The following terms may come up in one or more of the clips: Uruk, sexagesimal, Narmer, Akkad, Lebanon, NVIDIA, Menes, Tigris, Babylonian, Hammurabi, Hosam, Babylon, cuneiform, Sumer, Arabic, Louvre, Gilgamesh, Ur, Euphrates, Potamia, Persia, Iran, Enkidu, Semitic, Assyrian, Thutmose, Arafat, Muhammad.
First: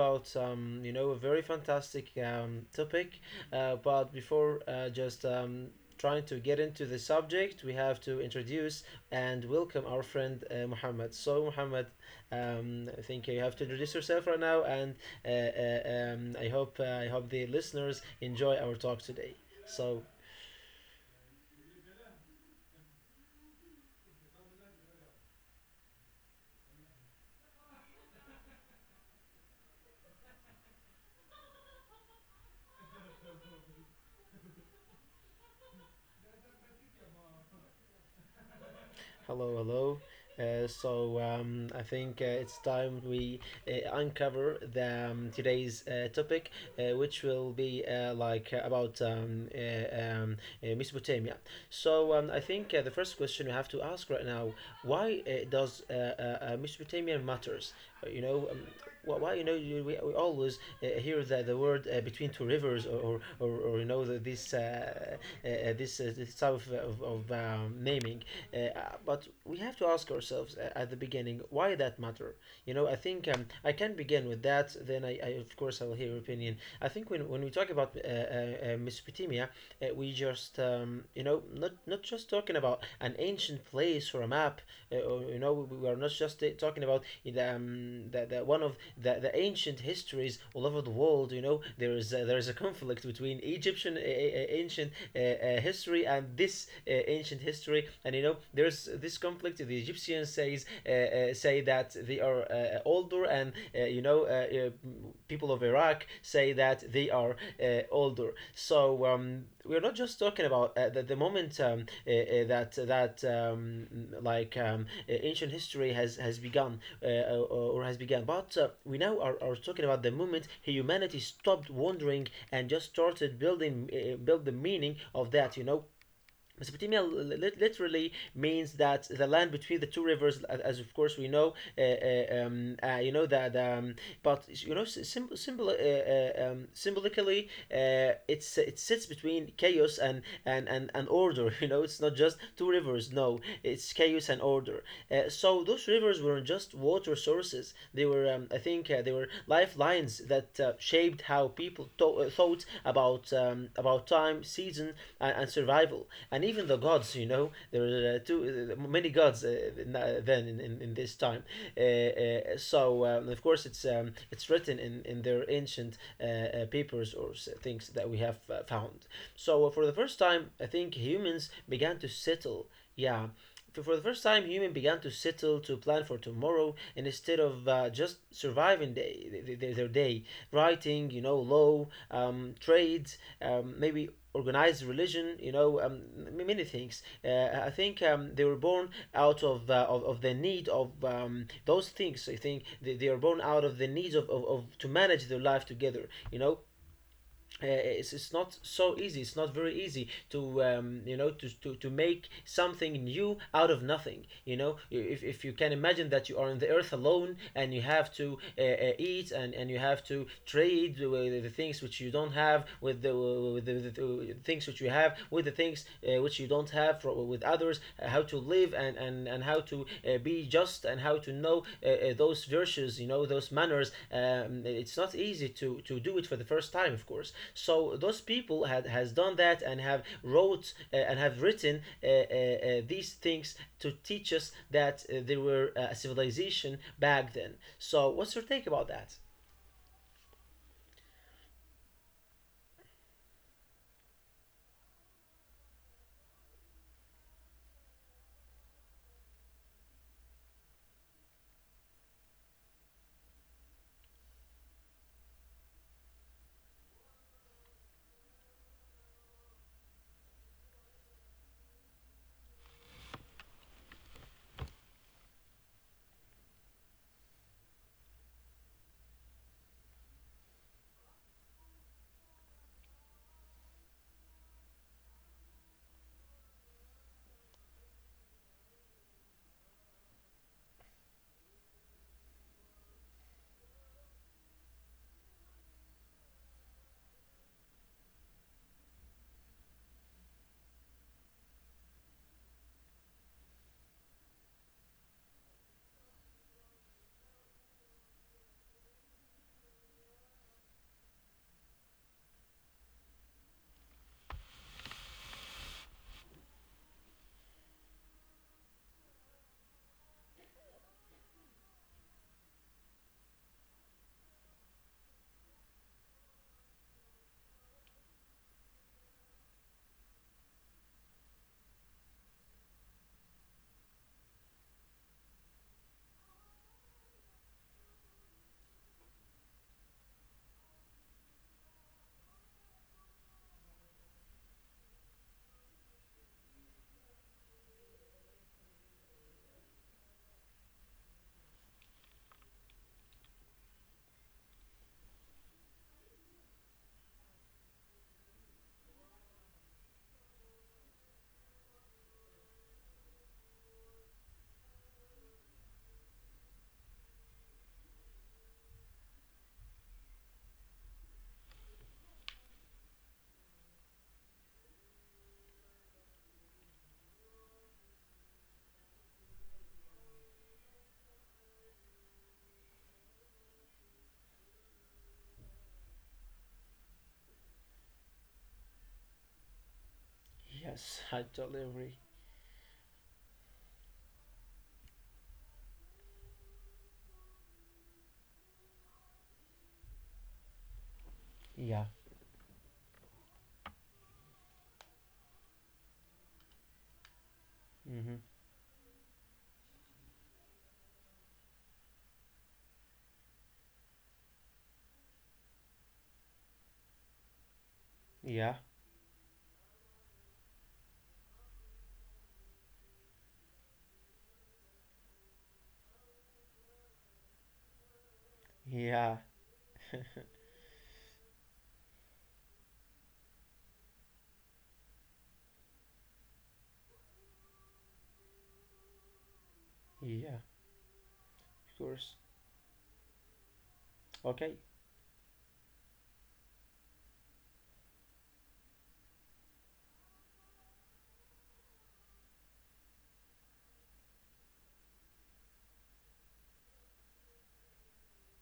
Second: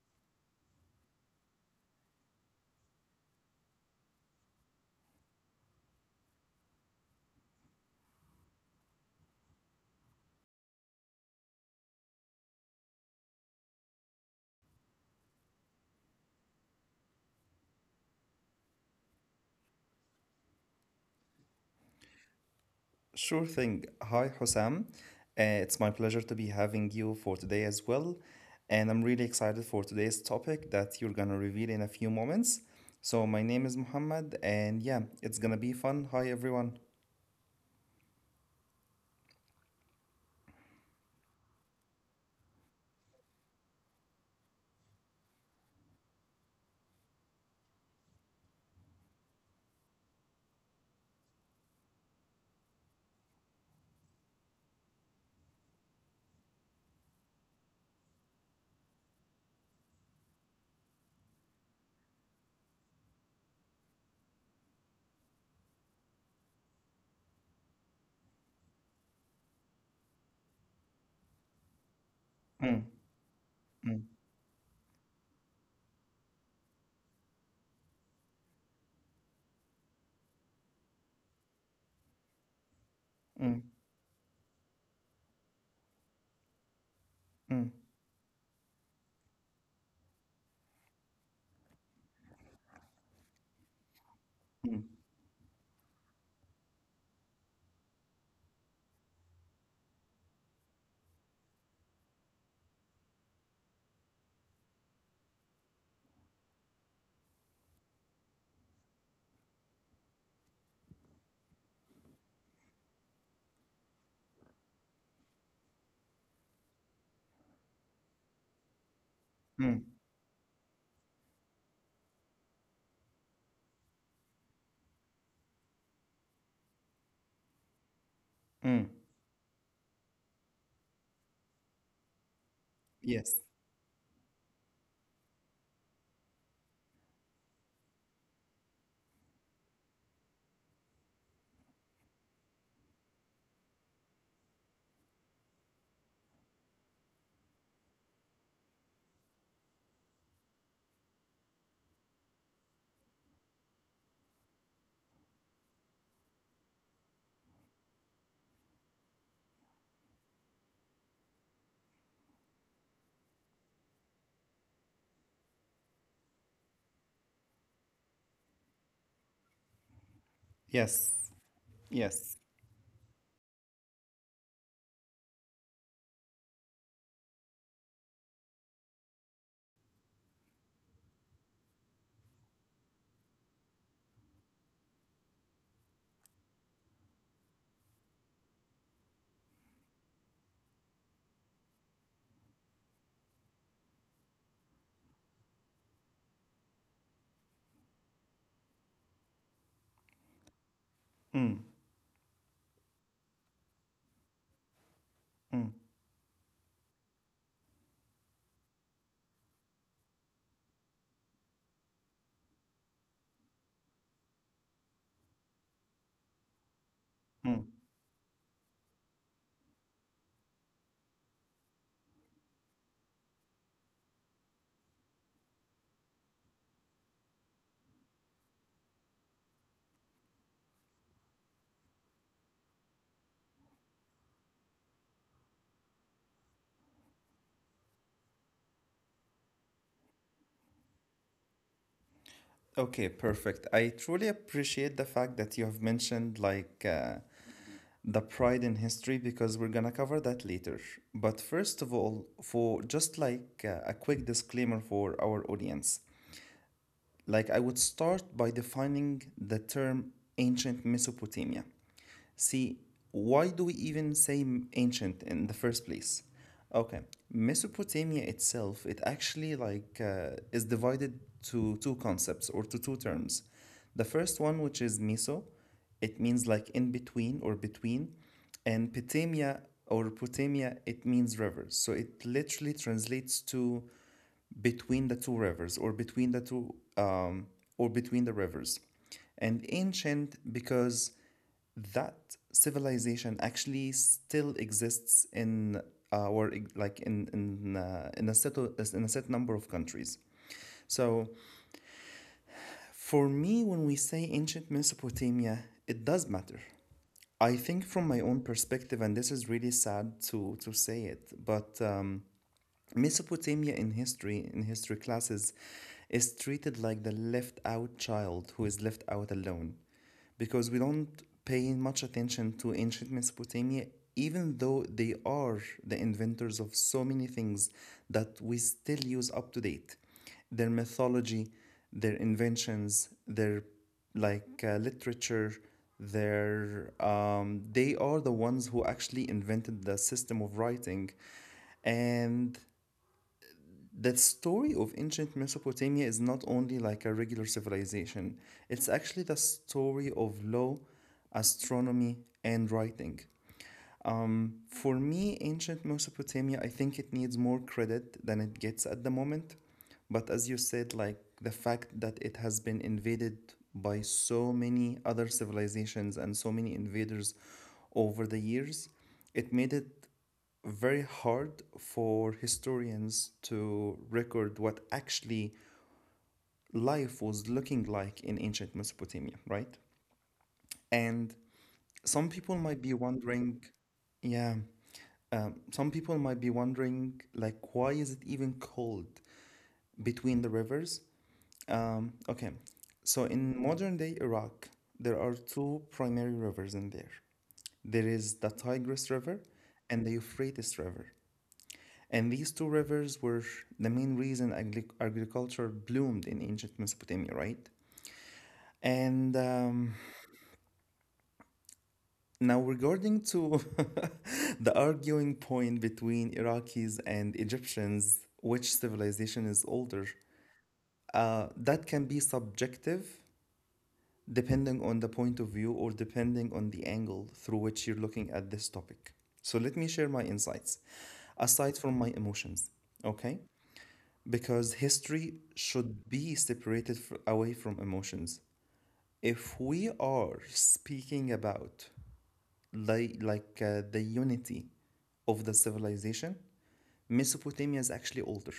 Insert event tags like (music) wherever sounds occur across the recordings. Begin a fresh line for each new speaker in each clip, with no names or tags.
about, you know, a very fantastic topic. But before just trying to get into the subject, we have to introduce and welcome our friend Muhammad. So, Muhammad, I think you have to introduce yourself right now. And I hope the listeners enjoy our talk today. So,
Sure thing. Hi, Hosam. It's my pleasure to be having you for today as well. And I'm really excited for today's topic that you're going to reveal in a few moments. So, my name is Muhammad, and yeah, it's going to be fun. Hi, everyone.
hello, hello. I think it's time we uncover today's topic, which will be like about Mesopotamia. So, I think the first question we have to ask right now: why does Mesopotamia matters? You know, why you know we always hear the word between two rivers, or you know the, this this this type of naming. Uh, but we have to ask ourselves at the beginning why that matter. You
Mm,
know, I think I can
mm,
begin with that. Then I of course, I will hear your opinion. I think when we talk about Mesopotamia, we just you know not just talking about an
mm,
ancient place or a map. Or, you know, we are not just talking about
mm,
the one of the ancient histories all over the world. You know, there is a conflict between Egyptian ancient
mm,
history and this ancient history. And you know, there's this conflict. The Egyptians say that they are older, and people of Iraq say that they are older. So, we're not just talking about the moment that that like ancient history has begun or has begun, but we now are
mm, mm.
talking about the moment humanity stopped wondering and just started building build the meaning of that. You know, Mesopotamia literally means
Mm.
that the land between the two rivers, as of course we know, you know
Yes,
but you know, symbolically, it's it sits between chaos and, and and order. (laughs) You know, it's not just two rivers. No, it's chaos and order. So those rivers weren't just water sources; they were, I think, they were lifelines that shaped how people thought about time, season, and survival, and even the gods. You know, there were too many gods then in this time. Of course, it's written in their ancient papers or things that we have found. So for the first time, I think
yes,
humans began to
yes.
settle. Yeah, for the first time, humans began to settle to plan for tomorrow and instead of just surviving their day. Writing, you know, law, trades, maybe organized religion, you know, many things. I think they were born out of, of the need of those things. I think they are born out of the needs of to manage their life together, you know it's not so easy, it's not very easy to you know to,
Mm,
to make something new out of nothing. You know, if you
mm,
can imagine that you are on the earth alone and you have to eat and you have to trade the things which you don't have with with the things which you have with the things which you don't have for, with
mm.
others how to live and how to be just and how to know those virtues, you know, those manners. It's not easy to do it for the first time, of course. So those people had has done that and have wrote and have written these things to teach us that they were a civilization back then. So what's your take about that?
Okay, perfect. I truly appreciate the fact that you have mentioned, the pride in history because we're gonna cover that later. But first of all, for just a quick disclaimer for our audience, like I would start by defining the term ancient Mesopotamia. See, why do we even say ancient in the first place? Okay, Mesopotamia itself, it actually is divided to two concepts or to two terms. The first one, which is Meso, it means like in between or between, and Potamia or Potamia, it means rivers. So it literally translates to between the two rivers or between the two or between the rivers, and ancient because that civilization actually still exists in or like in a in a set number of countries. So for me, when we say ancient Mesopotamia, it does matter. I think from my own perspective, and this is really sad to say it, but Mesopotamia in history classes is treated like the left out child who is left out alone, because we don't pay much attention to ancient Mesopotamia, even though they are the inventors of so many things that we still use up to date. Their mythology, their inventions, their literature, their they are the ones who actually invented the system of writing, and that story of ancient Mesopotamia is not only like a regular civilization, it's actually the story of law, astronomy, and writing. For me, ancient Mesopotamia, I think it needs more credit than it gets at the moment. But as you said, like the fact that it has been invaded by so many other civilizations and so many invaders over the years, it made it very hard for historians to record what actually life was looking like in ancient Mesopotamia, right?
Yes, I
And
totally agree.
some people might be wondering, yeah, some people might be wondering, like, why is it even cold between the rivers?
Yeah.
Okay, so in modern day Iraq, there are two primary rivers in there. There
Mm-hmm.
is the Tigris River and the Euphrates River. And these two rivers were the main reason agriculture bloomed in ancient Mesopotamia, right?
Yeah.
And now, regarding to (laughs) the arguing point between Iraqis and Egyptians, which
Yeah.
civilization is older, that can be subjective depending on the point of view or depending on the angle through which you're looking at this topic. So, let me share my
Yeah. Of
insights aside from my
course.
emotions, okay?
Okay.
Because history should be separated away from emotions. If we are speaking about the unity of the civilization, Mesopotamia is actually older.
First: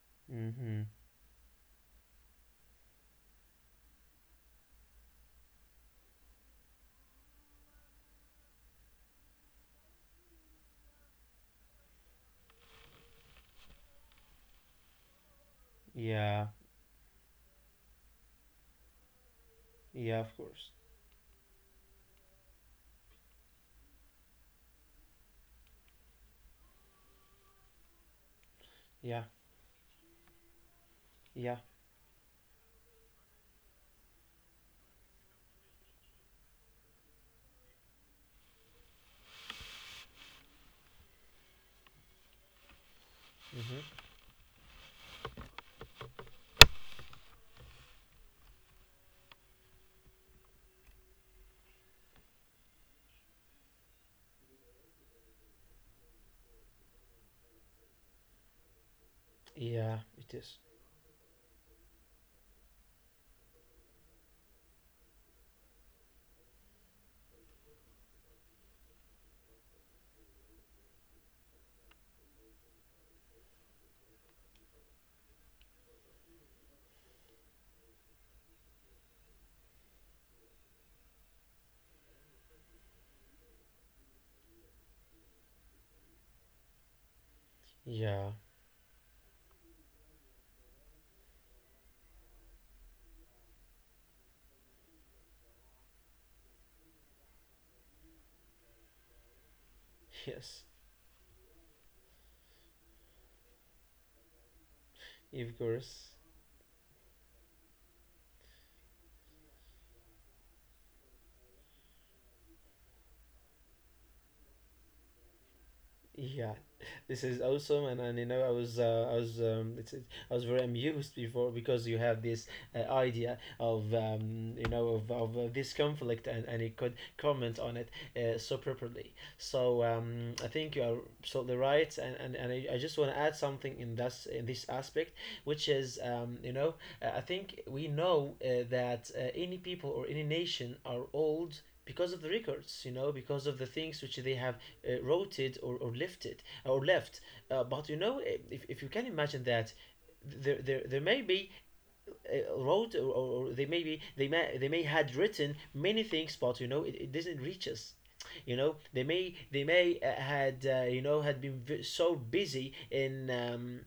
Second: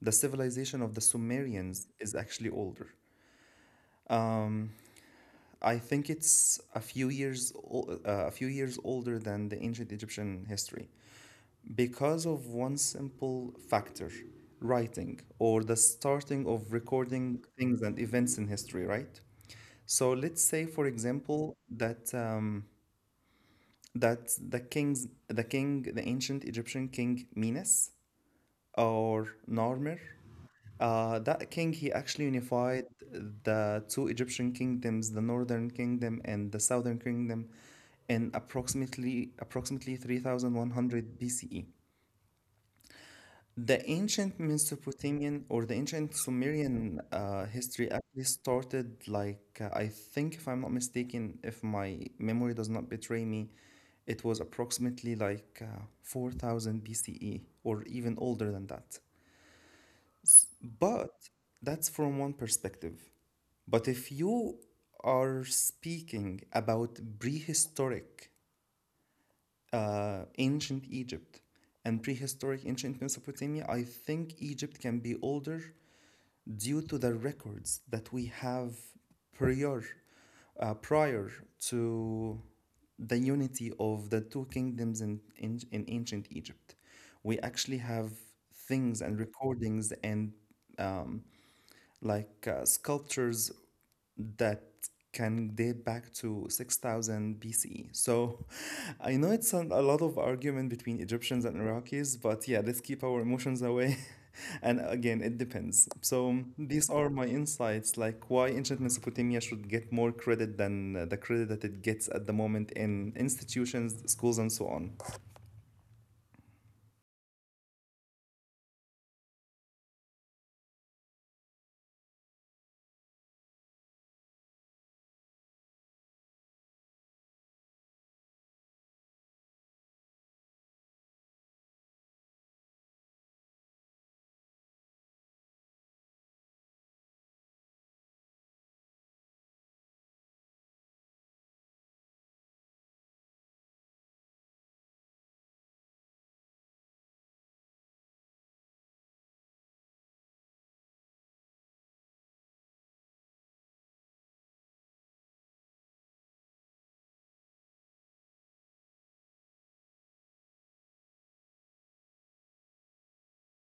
The civilization
Mm-hmm.
of the Sumerians is actually older. I think it's a a few years older than the ancient Egyptian history because of one simple factor, writing or the
Yeah.
starting of recording things and events in history, right?
Yeah,
So
of
let's
course.
say, for example, that the king, the ancient Egyptian king Menes
Yeah,
or Narmer, that
yeah,
king he actually unified the two Egyptian kingdoms, the northern kingdom and the southern kingdom, in approximately 3100 BCE. The
hmm,
ancient Mesopotamian or the ancient Sumerian history actually started I think, if I'm not mistaken, if my memory does not betray me, it was approximately 4000 BCE or even older than that.
yeah, it is.
But that's from one perspective. But if you are speaking about prehistoric ancient Egypt and prehistoric ancient Mesopotamia, I think Egypt can be older due to the records that we have prior, prior to the unity of the two kingdoms in ancient Egypt. We actually have
Yeah,
things and recordings and um, sculptures that can date back to 6000 B.C. So (laughs) I know it's a
(laughs)
lot of
yes,
argument between Egyptians and Iraqis, but yeah, let's keep our emotions away. (laughs) And again,
of
it
course.
depends. So these are my insights, like why ancient Mesopotamia should get more credit than the credit that it gets at the moment in institutions, schools, and so on.
Yeah, this is awesome, and you know I was I was I was very amused before because you have this idea of you know of this conflict and you could comment on it so properly. So I think you are absolutely right, and I just want to add something in this aspect, which is you know I think we know that any people or any nation are old because of the records. You know, because of the things which they have rotated or lifted or left. But you know, if you can imagine that there may be wrote or they may be they may had written many things, but you know it doesn't reach us. You know they may had you know had been so busy in um,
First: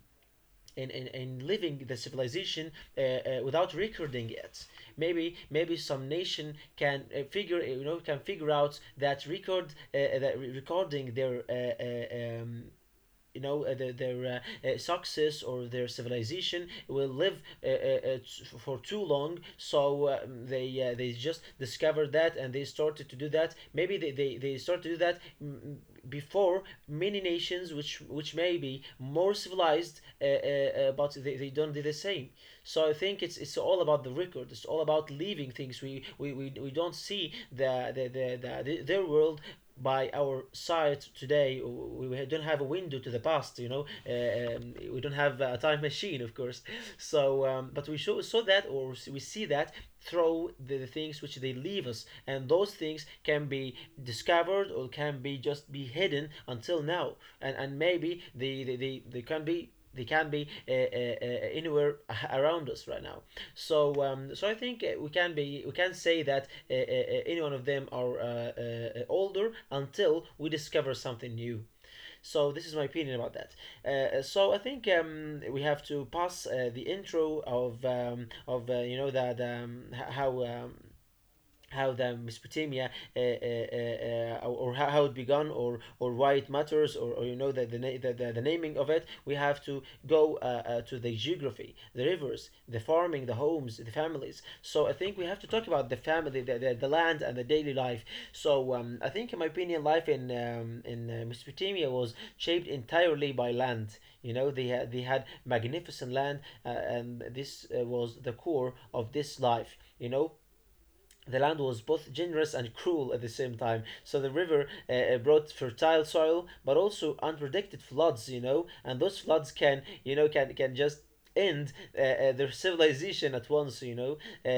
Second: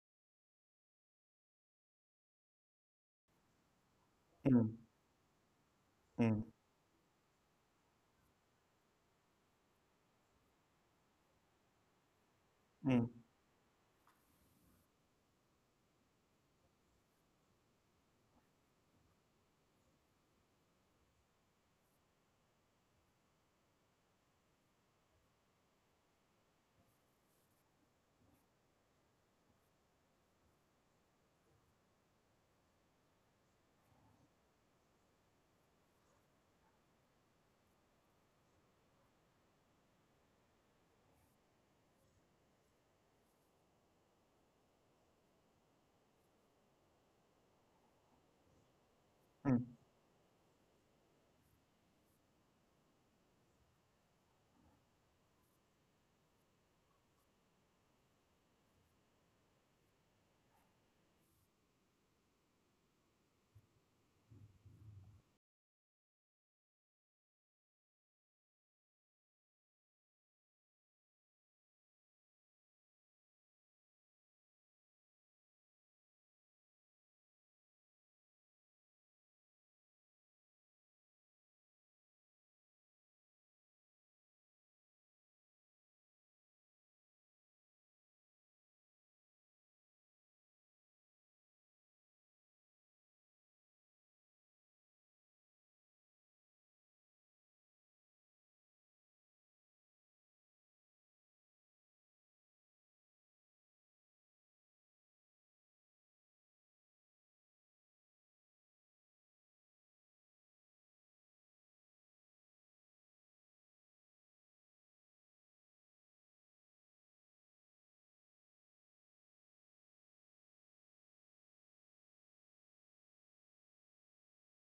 in, in, in living the civilization without recording it.
Mm,
Maybe maybe some
mm,
nation can figure, you know, can figure out that record that recording their
mm,
you know their success or their civilization will live uh, uh, uh, for too long, so they just discovered that and they started to do that. Maybe they started to do that before many nations which may be more civilized, but they don't do the same. So I think it's all about the record. It's all about leaving things. We don't see the their world by our side today. We don't have a window to the past. You know, we don't have a time machine, of course. So but we show, saw that or we see that
mm,
Throw the, things which they leave us and those things can be discovered or can be just be hidden until now and maybe they can be anywhere (laughs) around us right now. So so I think we can say that any one of them are older until we discover something new. So this is my opinion about that. So I think we have to pass the intro of you know that how um, how the Mesopotamia or how it began or why it matters or you know the naming of it. We have to go to the geography, the rivers, the farming, the homes, the families. So I think we have to talk about the family, the land and the daily life. So I think in my opinion life in Mesopotamia was shaped entirely by land. You know, they had magnificent land, and this was the core of this life. You know, the land was both generous and cruel at the same time. So the river brought fertile soil, but also unpredicted floods. You know, and those floods can, you know, can just end their civilization at once. You know, uh,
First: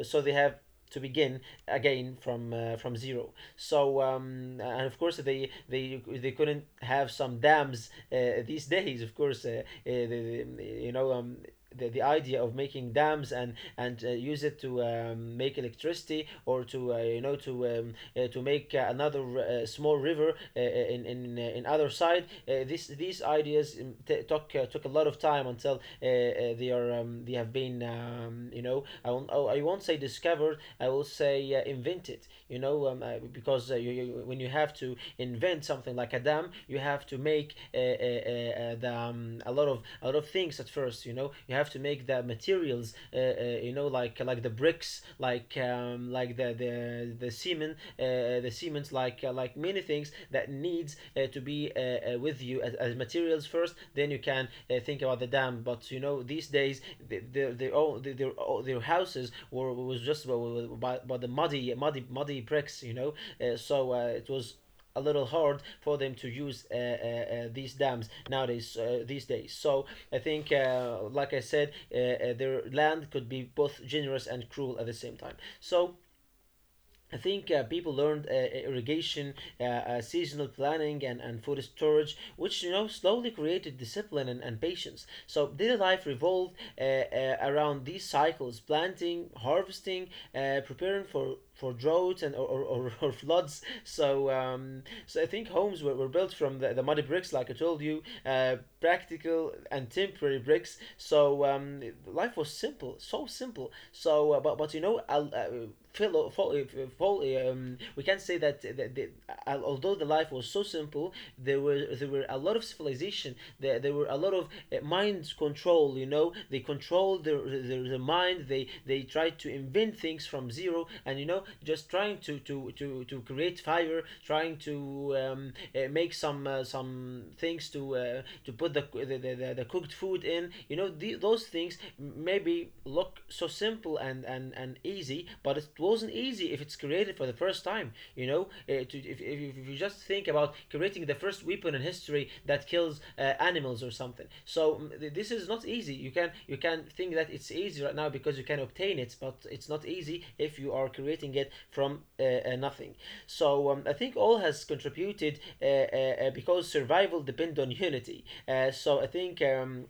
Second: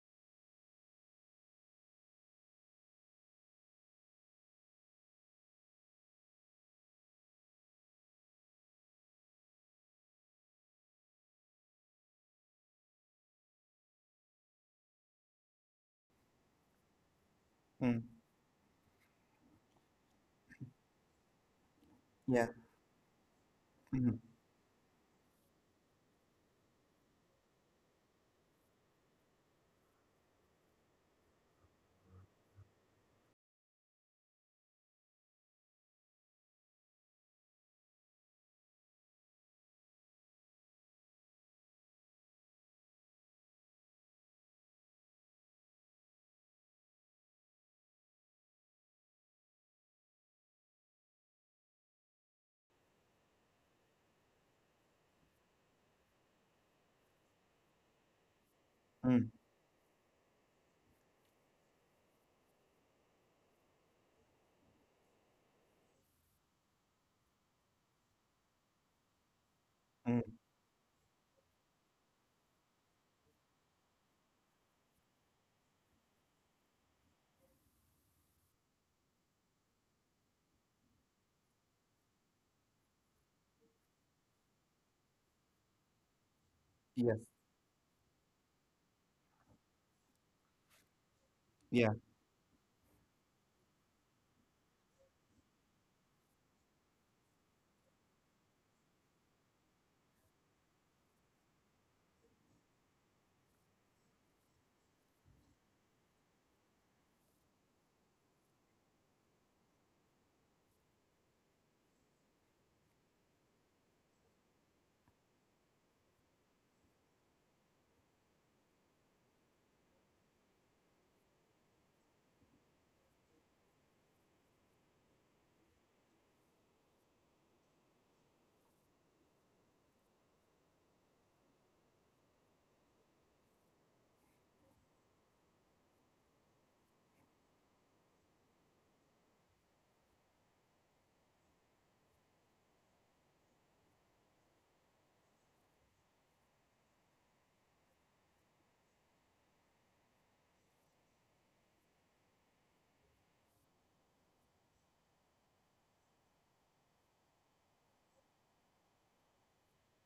so they have to begin again from zero. So and of course they they couldn't have some dams these days. Of course, the, you know, the idea of making dams and use it to make electricity or to you know
mm.
to make another small river in other side.
Yeah.
This these ideas
Mm,
took took a lot of time until they are they have been you know I won't, I won't say discovered. I will say invented. Because you, you when you have to invent something like a dam you have to make a lot of things at first. You know, you have to make the materials, you know, like the bricks, like the cement, like many things that needs to be with you as materials first. Then you can think about the dam. But you know, these days the own the, their, own- their
mm,
houses were was just by the muddy bricks, you know. So it was a little hard for them to use these dams nowadays, these days. So I
mm.
think, like I said, their land could be both generous and cruel at the same time. So I think people learned irrigation, seasonal planning, and food storage, which you know slowly created discipline and patience. So daily life revolved
Yes.
around these cycles: planting, harvesting, preparing for
Yeah.
droughts or floods. So I think homes were built from the muddy bricks, like I told you, practical and temporary bricks. Life was simple. So, but you know, Phil, we can say that although the life was so simple, there were a lot of civilization. There were a lot of mind control. You know, they control their mind. They try to invent things from zero. And you know, just trying to create fire, trying to make some things to put the cooked food in, you know. Those things maybe look so simple and easy, but it wasn't easy if it's created for the first time, you know. If you just think about creating the first weapon in history that kills animals or something. So this is not easy. You can think that it's easy right now because you can obtain it, but it's not easy if you are creating it from nothing. I think all has contributed because survival depends on unity. So I think,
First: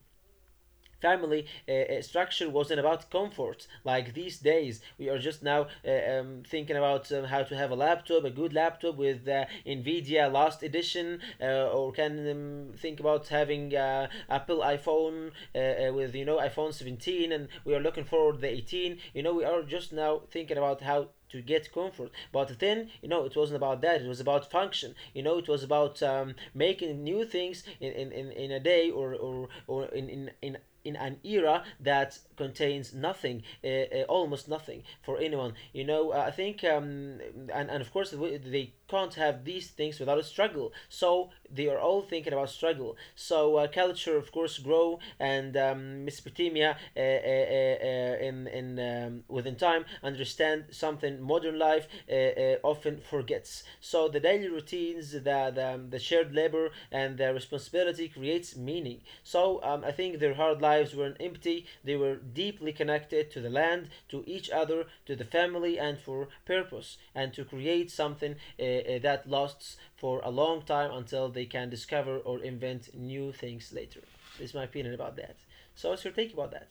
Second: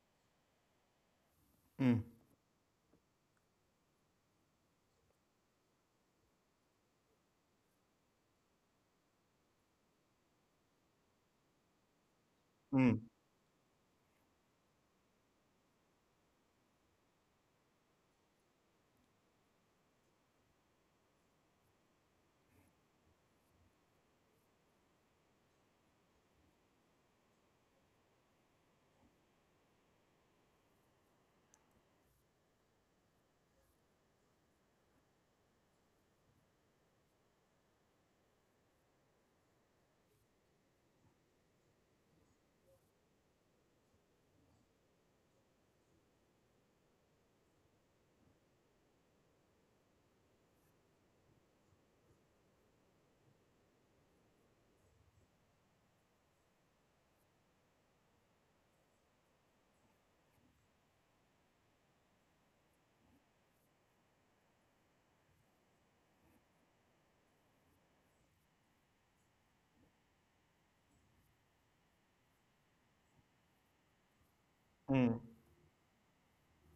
family
Mm,
structure wasn't about comfort. Like these days, we are just now thinking about how to have a laptop, a good laptop with NVIDIA last edition, or can think
mm.
about having Apple iPhone with you know iPhone 17, and we are looking forward the 18. You know, we are just now thinking about how to get comfort. But then, you know, it wasn't about that. It was about function. You know, it was about making new things in a day, or, in an era that contains nothing, almost nothing for anyone. You know. I think, and of course, they can't have these things without a struggle. So they are all thinking about struggle. So culture, of course, grow. And Mesopotamia in within time understand something modern life often forgets. So the daily routines, the, the shared labor, and the responsibility creates meaning. I think their hard lives weren't empty. They were deeply connected to the land, to each other, to the family, and for purpose, and to create something that lasts for a long time until they can discover or invent new things later. This is my opinion about that. So what's your take about that?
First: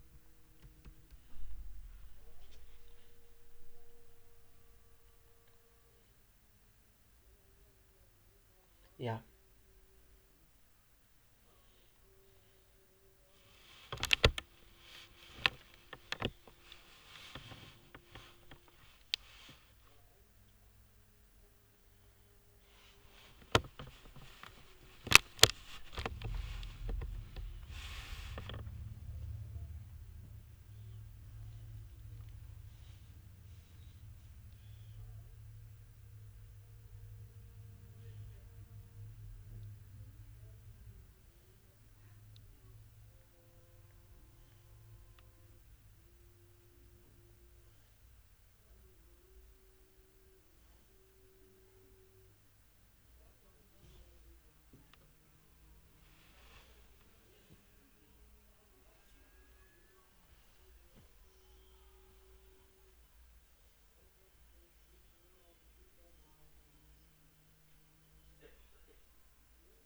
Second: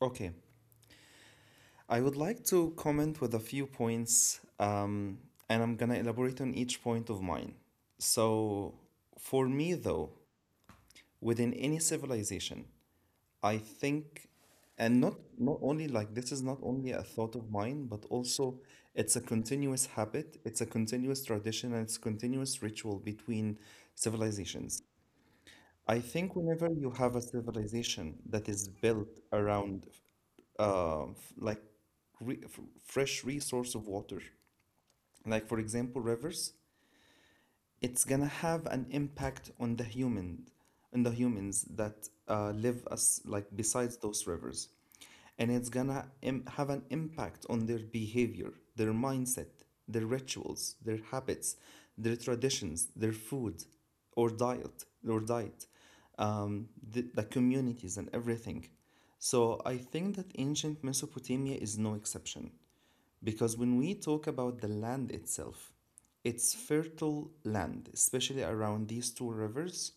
Okay. I would like to comment with a few points, and I'm gonna elaborate on each point of mine. So,
Yeah.
for me though, within any civilization, I think, and not only, like, this is not only a thought of mine, but also it's a continuous habit, it's a continuous tradition, and it's continuous ritual between civilizations. I think whenever you have a civilization that is built around f- like re f fresh resource of water, like for example rivers, it's gonna have an impact on the humans that live as like besides those rivers, and it's gonna have an impact on their behavior, their mindset, their rituals, their habits, their traditions, their food or diet or diet, the communities and everything. So I think that ancient Mesopotamia is no exception, because when we talk about the land itself, it's fertile land, especially around these two rivers.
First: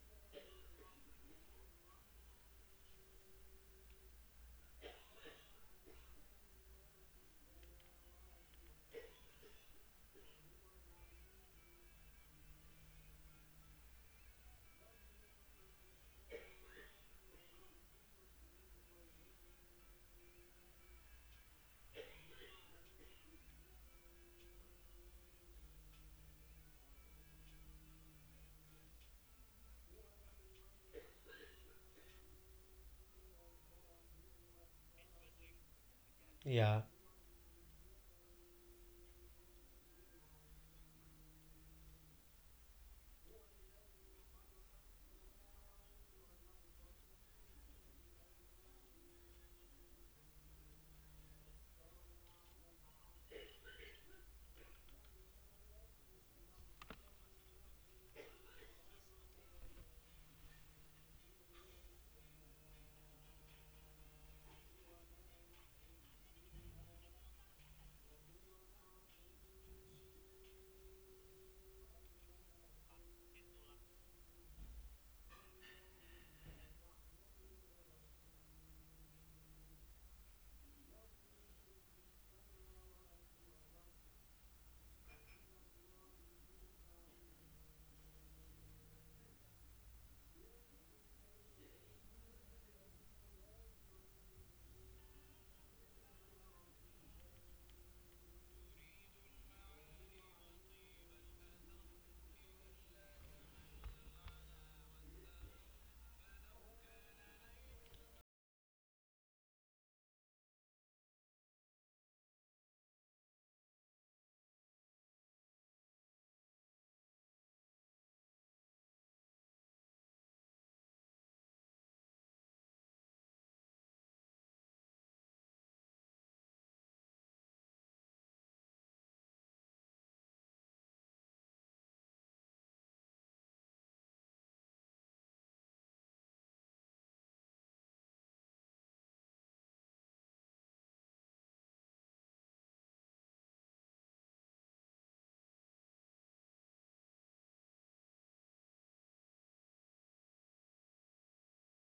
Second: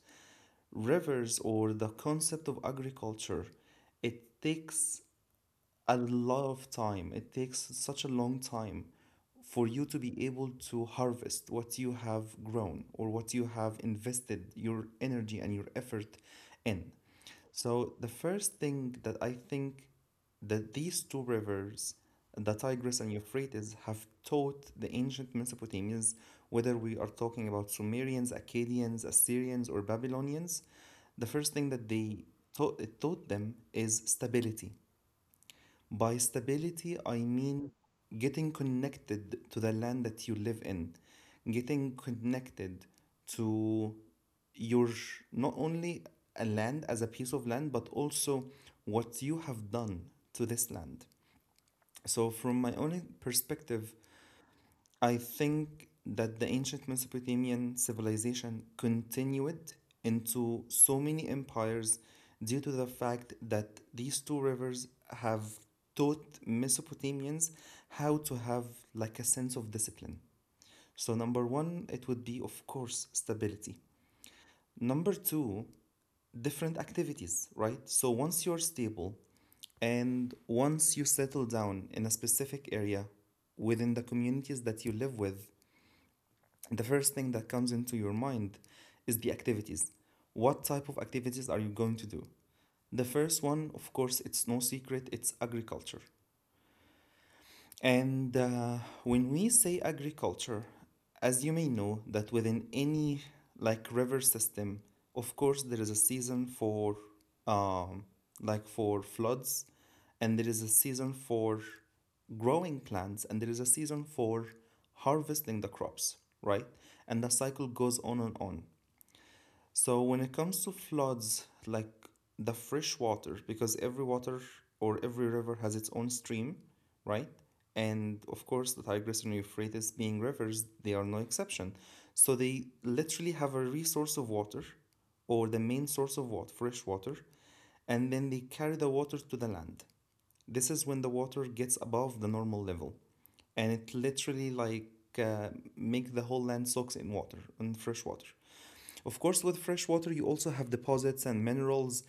Rivers or the concept of agriculture, it takes a lot of time. It takes such a long time for you to be able to harvest what you have grown or what you have invested your energy and your effort in. So the first thing that I think that these two rivers, the Tigris and Euphrates, have taught the ancient Mesopotamians, whether we are talking about Sumerians, Akkadians, Assyrians, or Babylonians, the first thing that it taught them is stability. By
Yeah.
stability, I mean getting connected to the land that you live in, getting connected to your not only a land as a piece of land, but also what you have done to this land. So, from my own perspective, I think that the ancient Mesopotamian civilization continued into so many empires due to the fact that these two rivers have taught Mesopotamians how to have like a sense of discipline. So, number one, it would be, of course, stability. Number two, different activities, right? So, once you're stable and once you settle down in a specific area within the communities that you live with, the first thing that comes into your mind is the activities. What type of activities are you going to do? The first one, of course, it's no secret, it's agriculture. And when we say agriculture, as you may know, that within any like river system, of course, there is a season for um, like for floods, and there is a season for growing plants, and there is a season for harvesting the crops, right? And the cycle goes on and on. So when it comes to floods, like the fresh water, because every water or every river has its own stream, right? And of course, the Tigris and Euphrates being rivers, they are no exception. So they literally have a resource of water or the main source of water, fresh water, and then they carry the water to the land. This is when the water gets above the normal level, and it literally uh, make the whole land soaks in water, in fresh water. Of course, with fresh water, you also have deposits and minerals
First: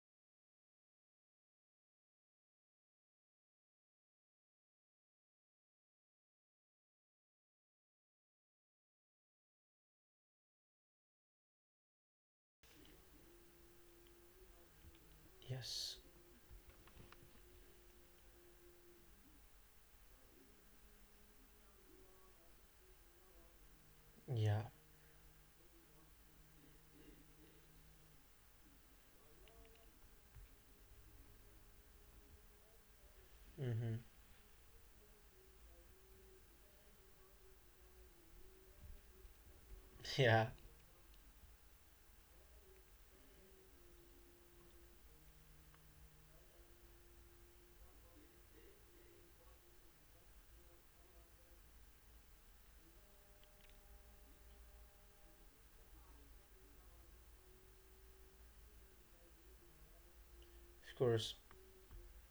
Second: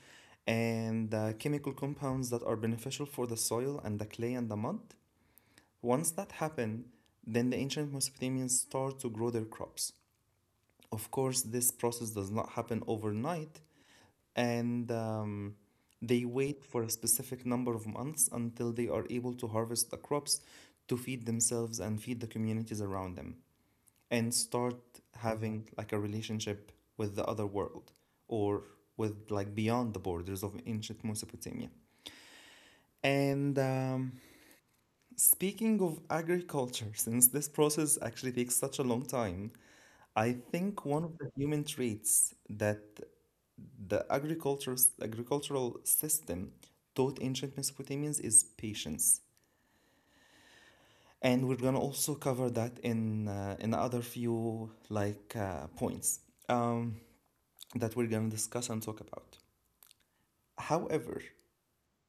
and chemical compounds that are beneficial for the soil and the clay and the mud. Once that happened, then the ancient Mesopotamians start to grow their crops. Of course, this process does not happen overnight, and
Yes.
they wait for a specific number of months until they are able to harvest the crops to feed themselves and feed the communities around them and
Yeah.
start having like a relationship with the other world or with like beyond the borders of ancient Mesopotamia. And
Hmm.
speaking of agriculture, since this process actually takes such a long time,
(laughs) Yeah.
I think one of the human traits that the agriculture, agricultural system taught ancient Mesopotamians is patience. And we're gonna also cover that in other few points. Um, that we're going to discuss and talk about.
Of course.
However,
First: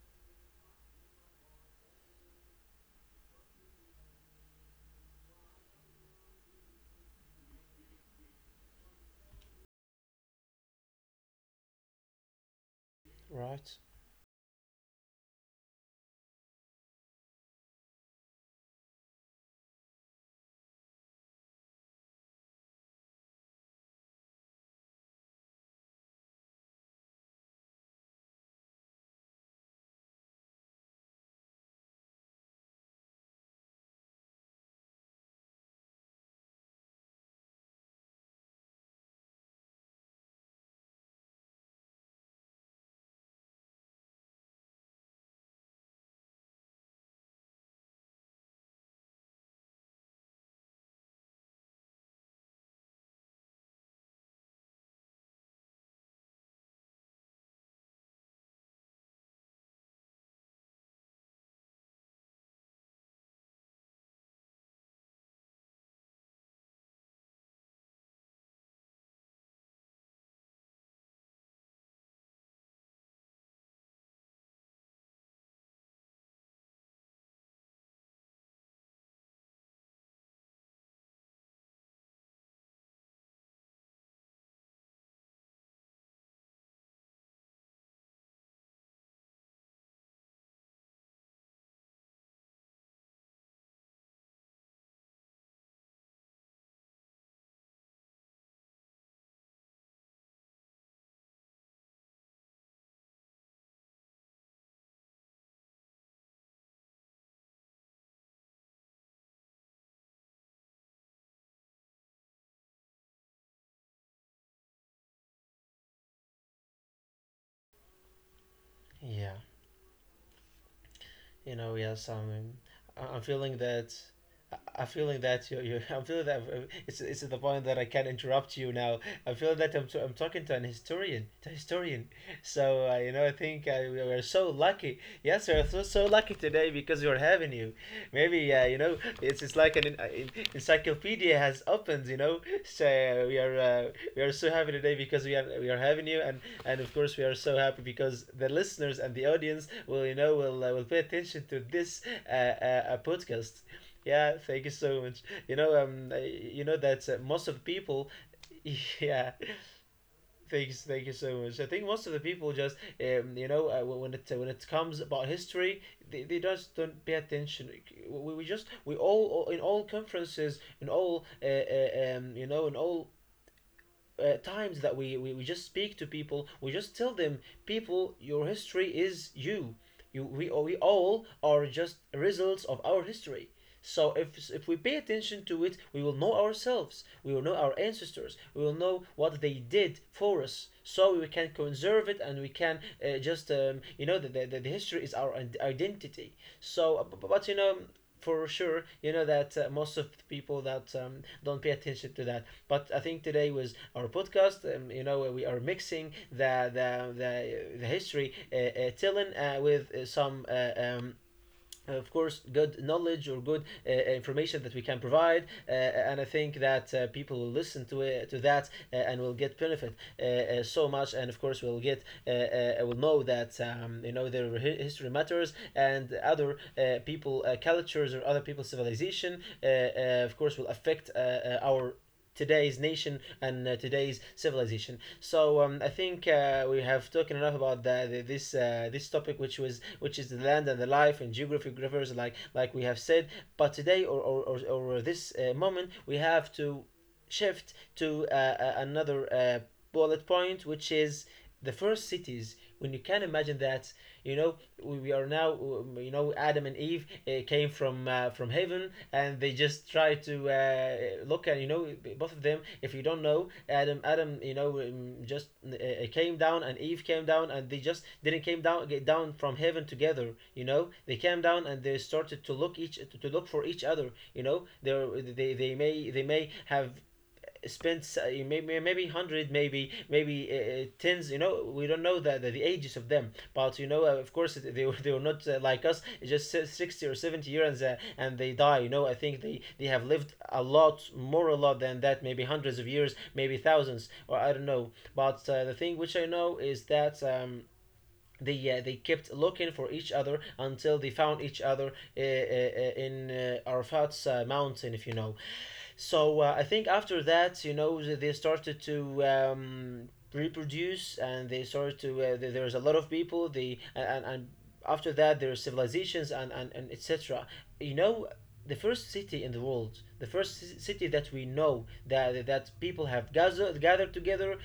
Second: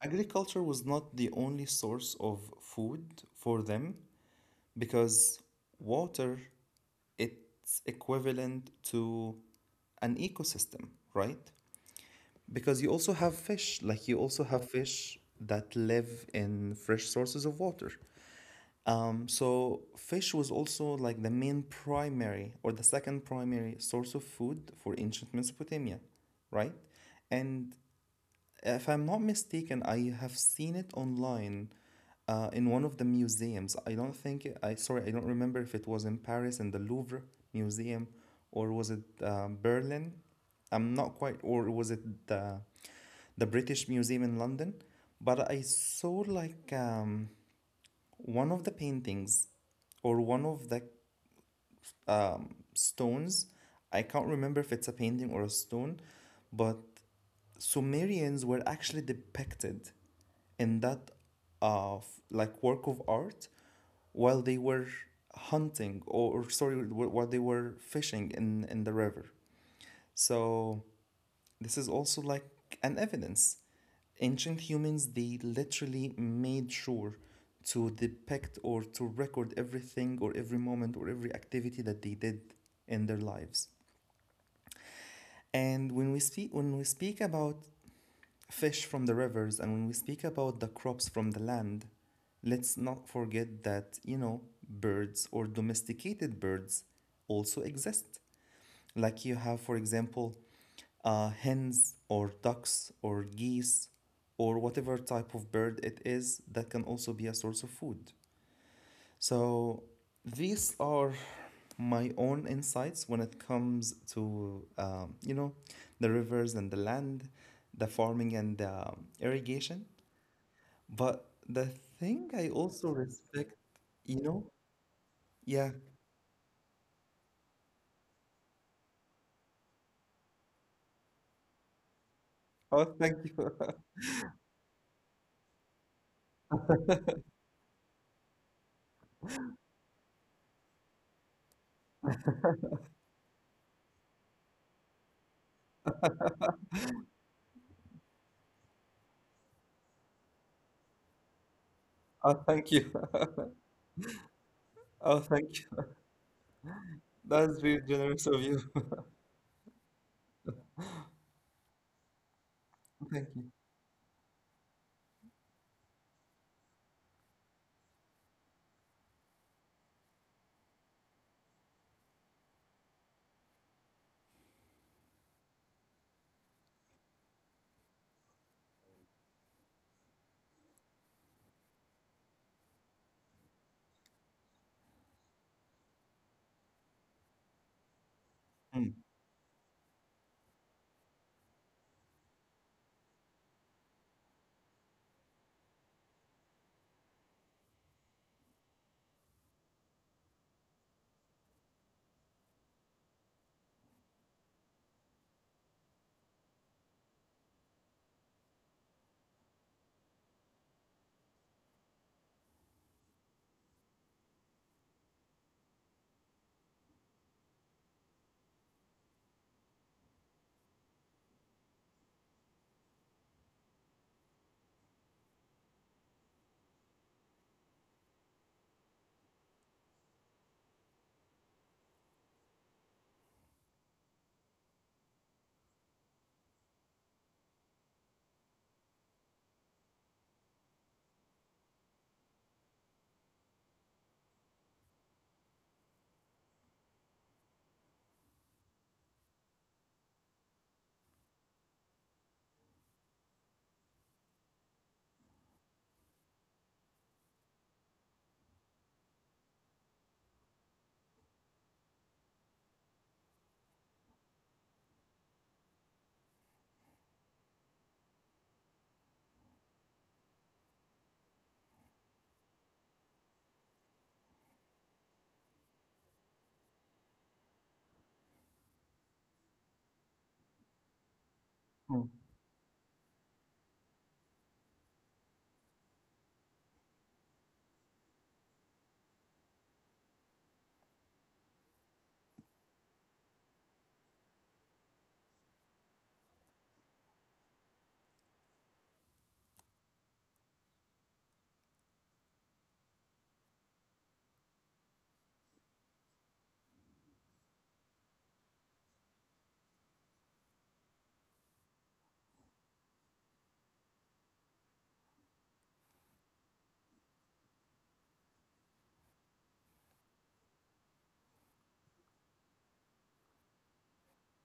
agriculture was not the only source of food for them because water, it's equivalent to an ecosystem, right? Because you also have
Right.
fish, like you also have fish that live in fresh sources of water. So fish was also like the main primary or the second primary source of food for ancient Mesopotamia, right? And if I'm not mistaken, I have seen it online in one of the museums. I don't think it- I Sorry, I don't remember if it was in Paris in the Louvre Museum, or was it Berlin? I'm not quite, or was it the British Museum in London? But I saw like one of the paintings or one of the stones. I can't remember if it's a painting or a stone, but Sumerians were actually depicted in that like work of art while they were hunting, or, while they were fishing in the river. So this is also like an evidence. Ancient humans, they literally made sure to depict or to record everything or every moment or every activity that they did in their lives. And when we speak about fish from the rivers, and when we speak about the crops from the land, let's not forget that birds or domesticated birds also exist. Like you have, for example, hens or ducks or geese, or whatever type of bird it is, that can also be a source of food. So these are my own insights when it comes to, the rivers and the land, the farming and the
Yeah.
irrigation. But
You know.
the
Yes.
thing I also
I'm feeling
respect,
that.
you know,
I am feeling that you
yeah.
(laughs) I'm feeling that, it's at the point that I can not interrupt you now. I feel that I'm talking to an historian. To a historian. So,
Oh,
you
thank
know, I
you.
think we
(laughs)
are so lucky. Yes, we are so lucky today because we're having you. Maybe yeah, you know, it's like an, encyclopedia has opened, you know. So we are so happy today because we are having you, and of course we are so happy because the listeners and the audience will you know will pay attention to this
Oh, thank you.
podcast.
(laughs)
Yeah, thank you so much.
Oh, thank you.
You know that most
(laughs)
of the
That's very
people,
generous of you.
(laughs)
(laughs)
yeah, thanks, thank you so much. I think most of the people just,
Thank
you
you.
know, when it comes about history, they just don't pay attention. We all in all conferences, in all you know, in all times that we, we just speak to people, we just tell them, people, your history is you. We all are just results of our history. So if we pay attention to it, we will know ourselves, we will know our ancestors, we will know
Mm,
what they did for us. So we can conserve it and we can you know, the history is our identity. So, but you know, for sure, you know that most of the people, that don't pay attention to that. But I think today was our podcast. You know, we are mixing the, the history, Tillen, with some of course, good knowledge or good information that we can provide, and I think that people will listen to it, to that, and will get benefit so much, and of course, we'll get will know that you know their history matters, and other people, cultures, or other people's civilization, of course, will affect our today's nation and today's civilization. I think we have talked enough about this this topic, which is the land and the life and geographic rivers, like we have said. But today, or this moment, we have to shift to another bullet point, which is the first cities. When you can imagine that, you know, we are now, you know, Adam and Eve came from heaven, and they just try to look at, you know, both of them. If you don't know, Adam you know, just came down, and Eve came down, and they just didn't came down get down from heaven together. You know, they came down and they started to look each to look for each other. You know, they may have spent maybe hundred, maybe tens. You know, we don't know
mm,
the ages of them, but you know, of course, they were not like us. It's just 60 or 70 years, and they die. You know, I think they have lived a lot more, a lot than that. Maybe hundreds of years, maybe thousands, or I don't know. But the thing which I know is that. They, they kept looking for each other until they found each other in Arafat's mountain, if you know. So I think after that, you know, they started to reproduce, and they started to. There was a lot of people. After that, there are civilizations and etc. You know, the first city in the world, the first city that we know, that that people have gathered together,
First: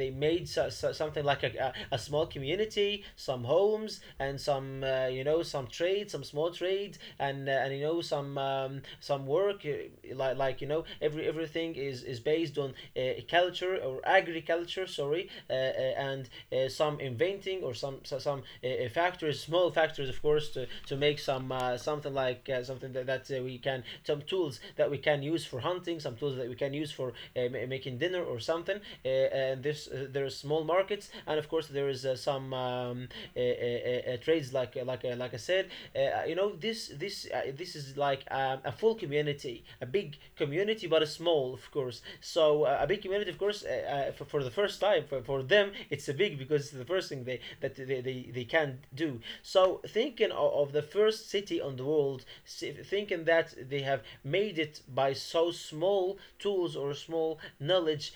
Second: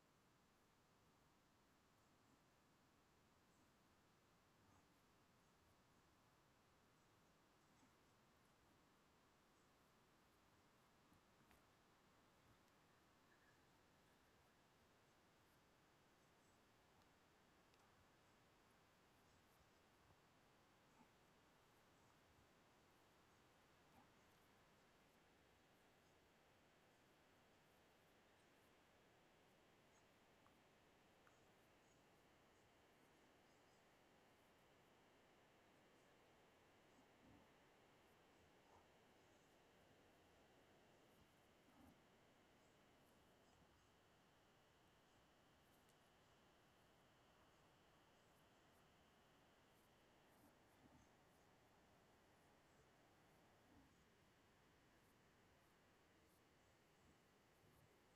they made so, so something like a small community, some homes, and some, you know, some trade, some small trade, and and, you know, some work, like, you know, everything is based on culture or agriculture, sorry, and some inventing or some, factories, small factories, of course, to make some, something like something that, that we can, some tools that we can use for hunting, some tools that we can use for uh, making dinner or something. Uh, and this there are small markets, and of course there is some, trades like, like I said. You know, this this uh, this is like a full community, a big community, but a small of course. So a big community, of course, for the first time for them, it's a big because it's the first thing they that they can do. So thinking of the first city on the world, thinking that they have made it by so small tools or small knowledge,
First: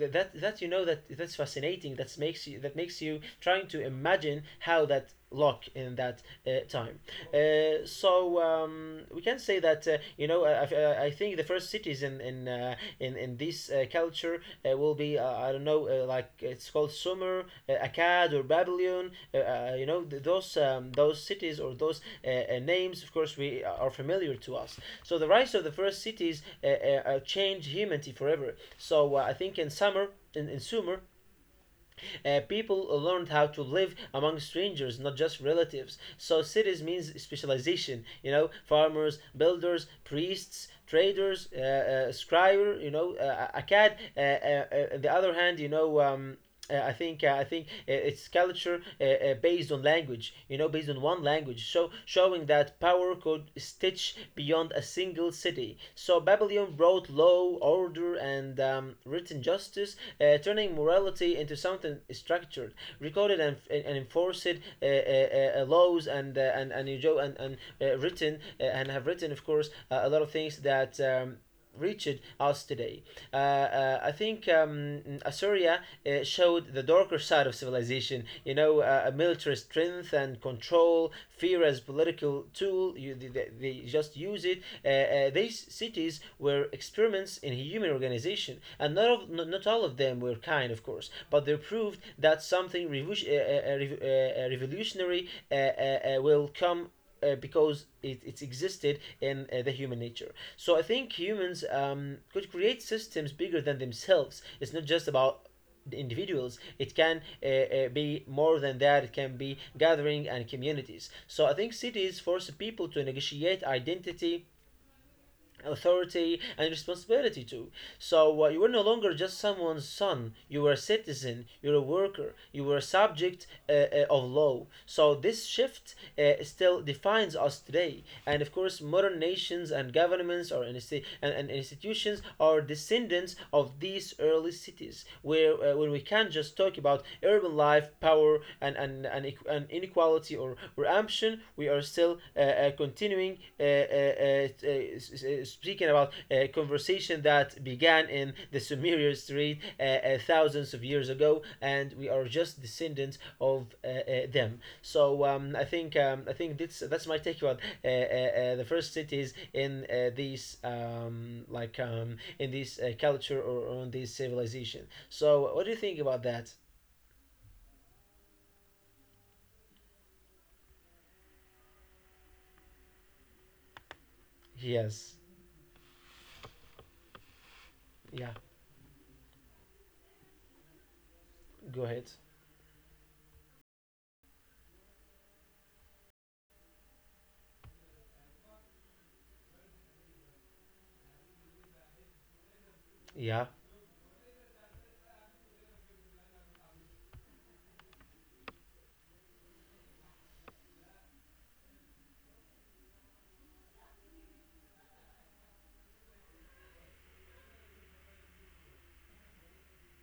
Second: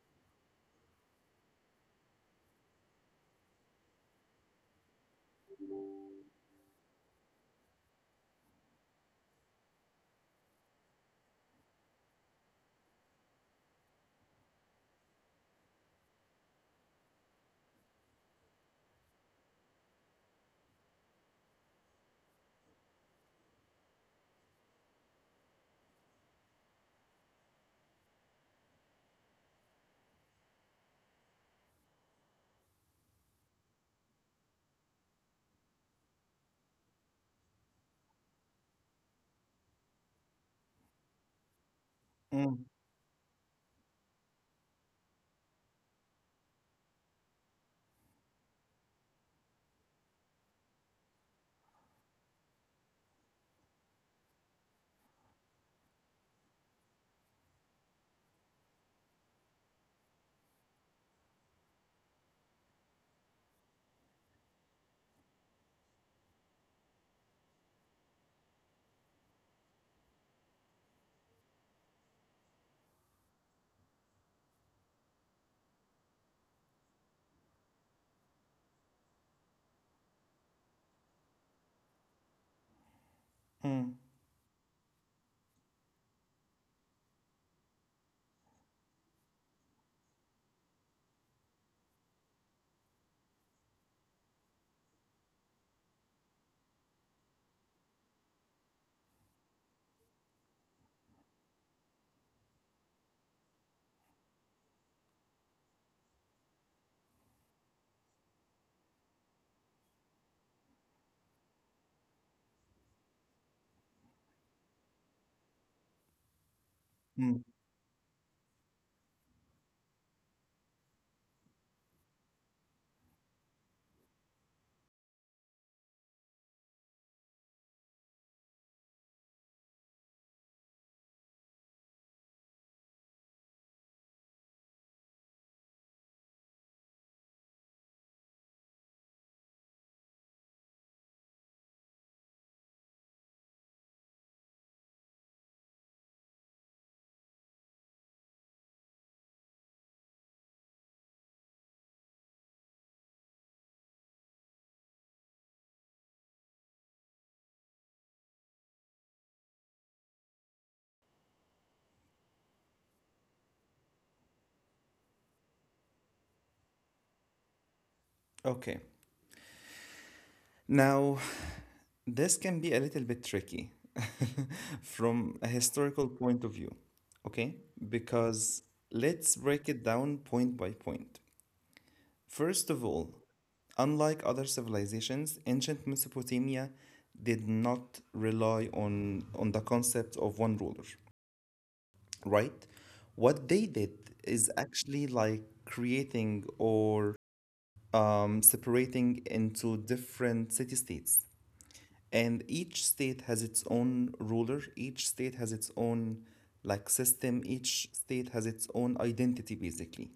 that that you know that that's fascinating. That makes you trying to imagine how that look in that time. So we can say that I think the first cities in this culture will be, I don't know, like it's called Sumer, Akkad, or Babylon. Those cities or those names, of course, we are familiar to us. So the rise of the first cities changed humanity forever. So I think in Sumer, people learned how to live among strangers, not just relatives. So cities means specialization. You know, farmers, builders, priests, traders, scribe.
mm,
You know, Akkad. On the other hand, you know, I think it's culture based on language, you know, based on one language. So showing that power could stitch beyond a single city. So Babylon brought law, order, and written justice, turning morality into something structured, recorded, and enforced, laws, and written, and have written, of course, a lot of things that reached us today. I think Assyria showed the darker side of civilization. You know, a military strength and control, fear as political tool. They
mm,
just use it. These cities were experiments in human organization, and not all of them were kind, of course, but they proved that something revolutionary will come. Because it's existed in the human nature. So I think humans could create systems bigger than themselves. It's not just about the individuals; it can be more than that. It can be gathering and communities. So I think cities force people to negotiate identity, authority, and
mm.
responsibility too. So you were no longer just someone's son. You were a citizen. You were a worker. You were a subject of law. So this shift still defines us today. And of course, modern nations and governments and institutions are descendants of these early cities, where when we can't just talk about urban life, power, and inequality, or ambition corruption. We are still continuing speaking about a conversation that began in the Sumerian street thousands of years ago, and we are just descendants of them. So I think that's my take about the first cities in these, in this culture or on this civilization. So what do you think about that?
Okay. Now, (sighs) this can be a little bit tricky. (laughs)
Yes.
From a historical point of view, okay?
Yeah.
Because let's break it down point by point.
Go ahead.
First of all, unlike other civilizations, ancient Mesopotamia did not rely on the concept of one ruler, right? What
Yeah.
they did is actually like creating or separating into different city states. And each state has its own ruler, each state has its own like system, each state has its own identity basically.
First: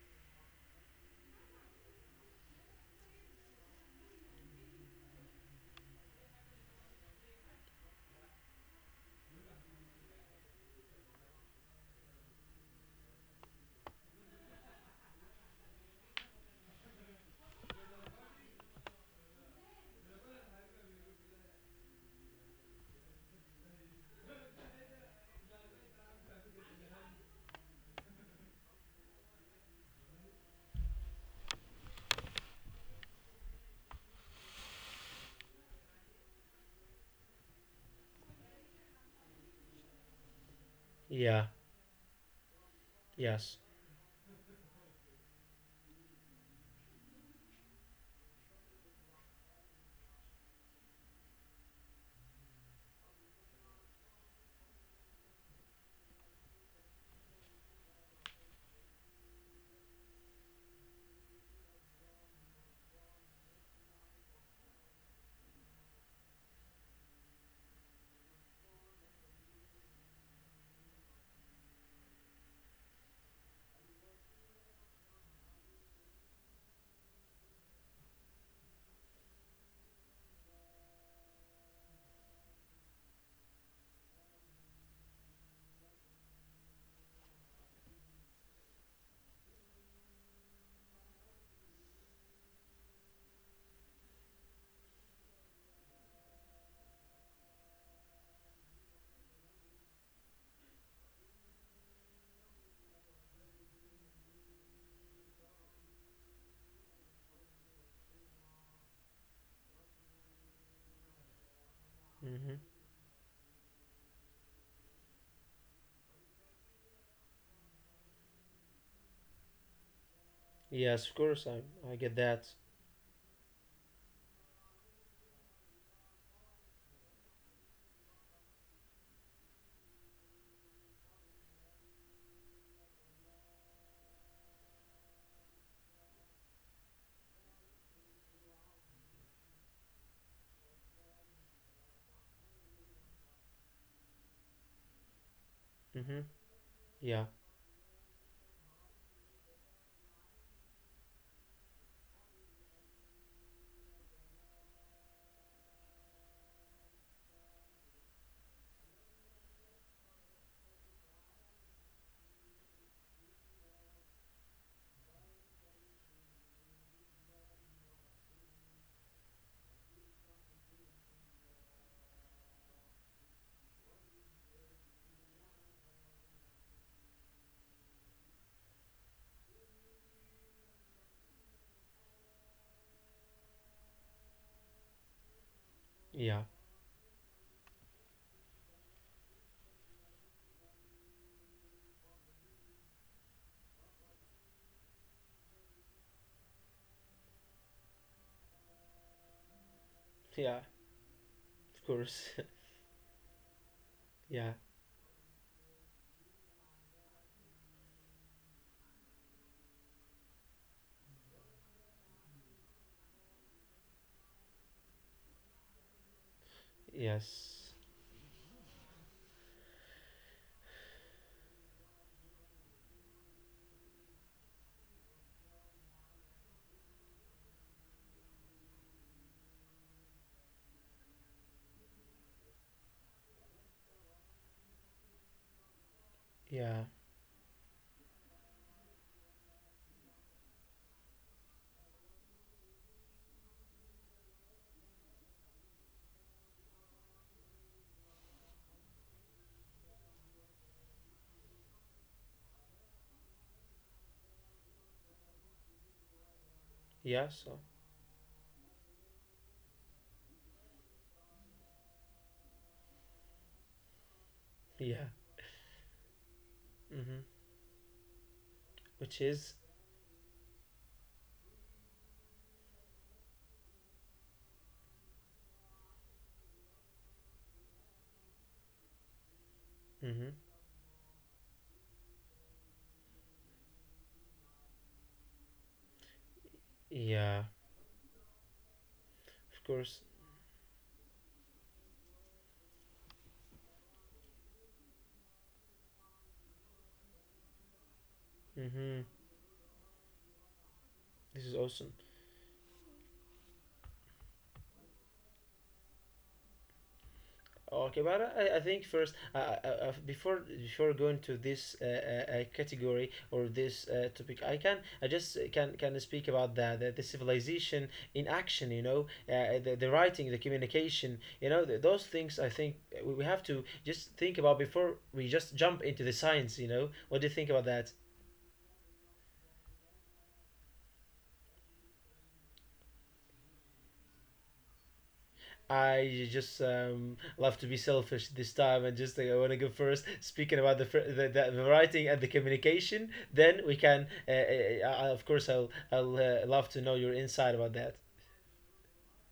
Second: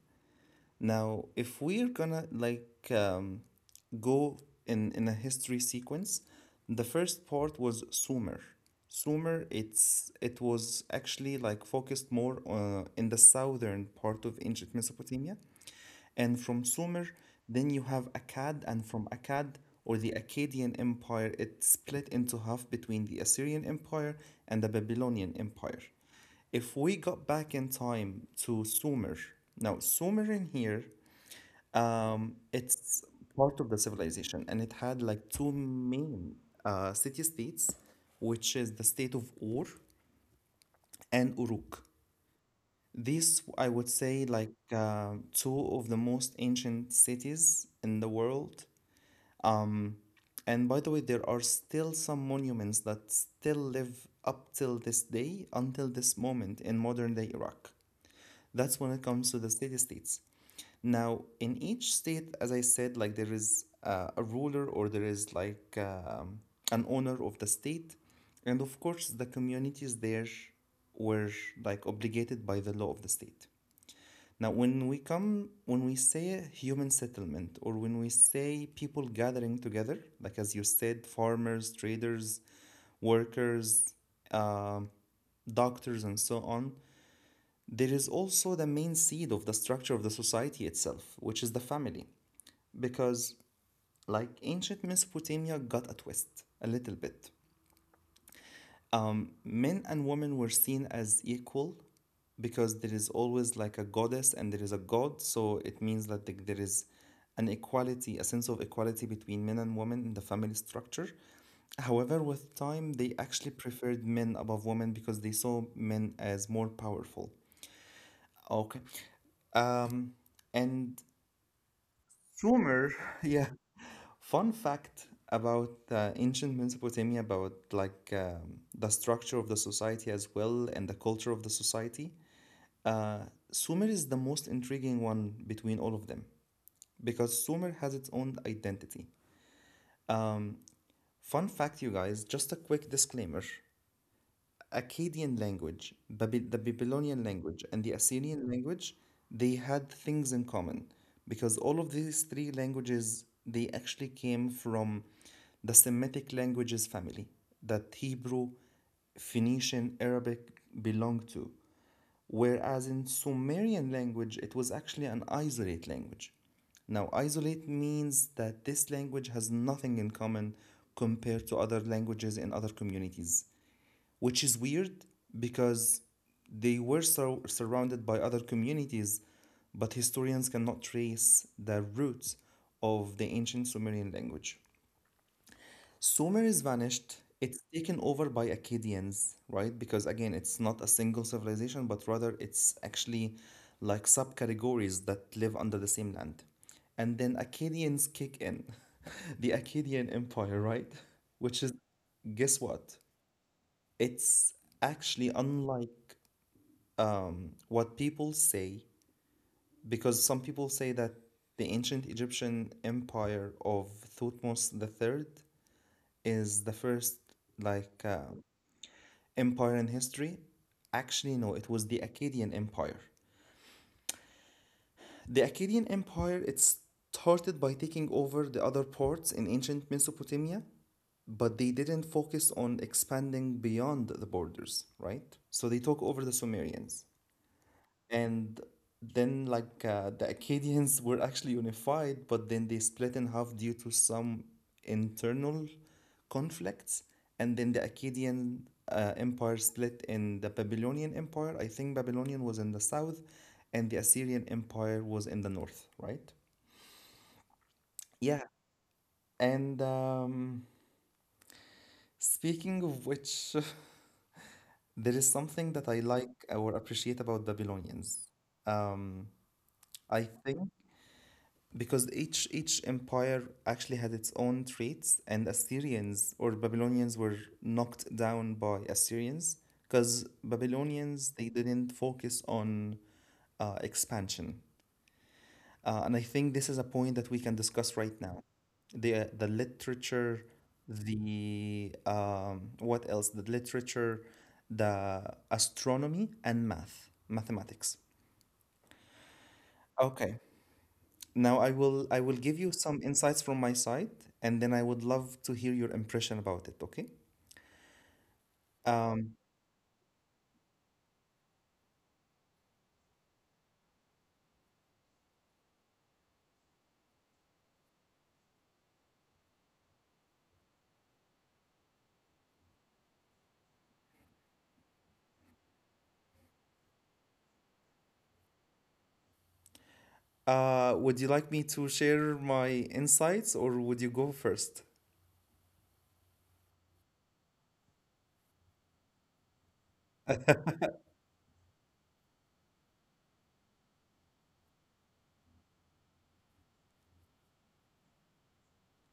Now, if we're gonna like go in a history sequence, the first part was Sumer. Sumer, it was actually like focused more in the southern part of ancient Mesopotamia, and from Sumer, then you have Akkad, and from Akkad or the Akkadian Empire, it split into half between the Assyrian Empire and the Babylonian Empire. If we got back in time to Sumer, now Sumer in here, it's part of the civilization, and it had like two main city states, which is the state of Ur
Yeah.
and Uruk.
Yes.
These, I would say, like two of the most ancient cities in the world. And by the way, there are still some monuments that still live up till this day, until this moment in modern day Iraq. That's when it comes to the city states. Now, in each state, as I said, like there is a ruler, or there is like an owner of the state. And of course, the communities there were like obligated by the law of the state. Now, when we say human settlement, or when we say people gathering together, like as you said, farmers, traders, workers, um, doctors, and so on, there is also the main seed of the structure of the society itself, which is the family. Because, like, ancient Mesopotamia got a twist, a little bit. Men and women were seen as equal because there is always like a goddess and there is a god, so it means that, like, there is an equality, a sense of equality between men and women in the family structure.
Mm-hmm.
However, with time, they actually preferred men above women because they saw men as more powerful. Okay. Um,
Yes, of course.
and
I get that.
Sumer, (laughs) yeah. Fun fact about ancient Mesopotamia, about like the structure of the society as well and the culture of the society. Sumer is the most intriguing one between all of them because Sumer has its own identity. Fun fact, you guys, just a quick disclaimer. Akkadian
Mm-hmm.
language, the
Yeah.
Babylonian language, and the Assyrian language, they had things in common because all of these three languages they actually came from the Semitic languages family that Hebrew, Phoenician, Arabic belonged to. Whereas in Sumerian language, it was actually an isolate language. Now, isolate means that this language has nothing in common compared to other languages in other communities, which is weird because they were so surrounded by other communities, but historians cannot trace the roots of the ancient Sumerian language.
Yeah.
Sumer is vanished. It's taken over by Akkadians, right? Because again, it's not a single civilization, but rather it's actually like subcategories that live under the same land. And then Akkadians kick in, (laughs) the Akkadian
Yeah.
Empire, right? (laughs) Which
Of
is,
course.
guess what?
(laughs) Yeah.
It's actually unlike what people say, because some people say that the ancient Egyptian empire of Thutmose the third is the first
Yes.
like empire in history. Actually, no, it was the Akkadian Empire. The Akkadian Empire, it started by taking over the other ports in ancient Mesopotamia, but they didn't focus on expanding beyond the borders, right? So they took over the
Yeah.
Sumerians. And then, like, the Acadians (laughs) were actually unified, but then they split in half due to some internal conflicts. And then the Akkadian empire split in the Babylonian empire. I think Babylonian was in the south, and the Assyrian empire was in the north, right?
Yeah. So.
Yeah, and speaking of which, (laughs) there
Yeah.
is something that I like or appreciate
Mm-hmm.
about Babylonians. Um,
Which is.
I think because each empire actually had its own traits, and Assyrians or Babylonians were knocked down by Assyrians because
Mm-hmm.
Babylonians, they didn't focus on expansion. And I think this is a point that we
Yeah.
can discuss right now: the
Of course.
literature, the what else the literature, the astronomy and mathematics.
Mm-hmm.
Okay.
This
Now
is
I
awesome.
will, I will give you some insights from my side, and then I would love to hear your impression about it, okay?
Okay, but I think first,
Um,
before going to this category or this topic, I just can speak about the civilization in action. You know, the writing, the communication. You know, th those things. I think we have to just think about before we just jump into the science. You know, what do you think about that?
would you like me to share my insights, or would you go first?
I just love to be selfish this time and just like, I want to go first. Speaking about the writing and the communication, then we can. Of course, I'll love to know your insight about that.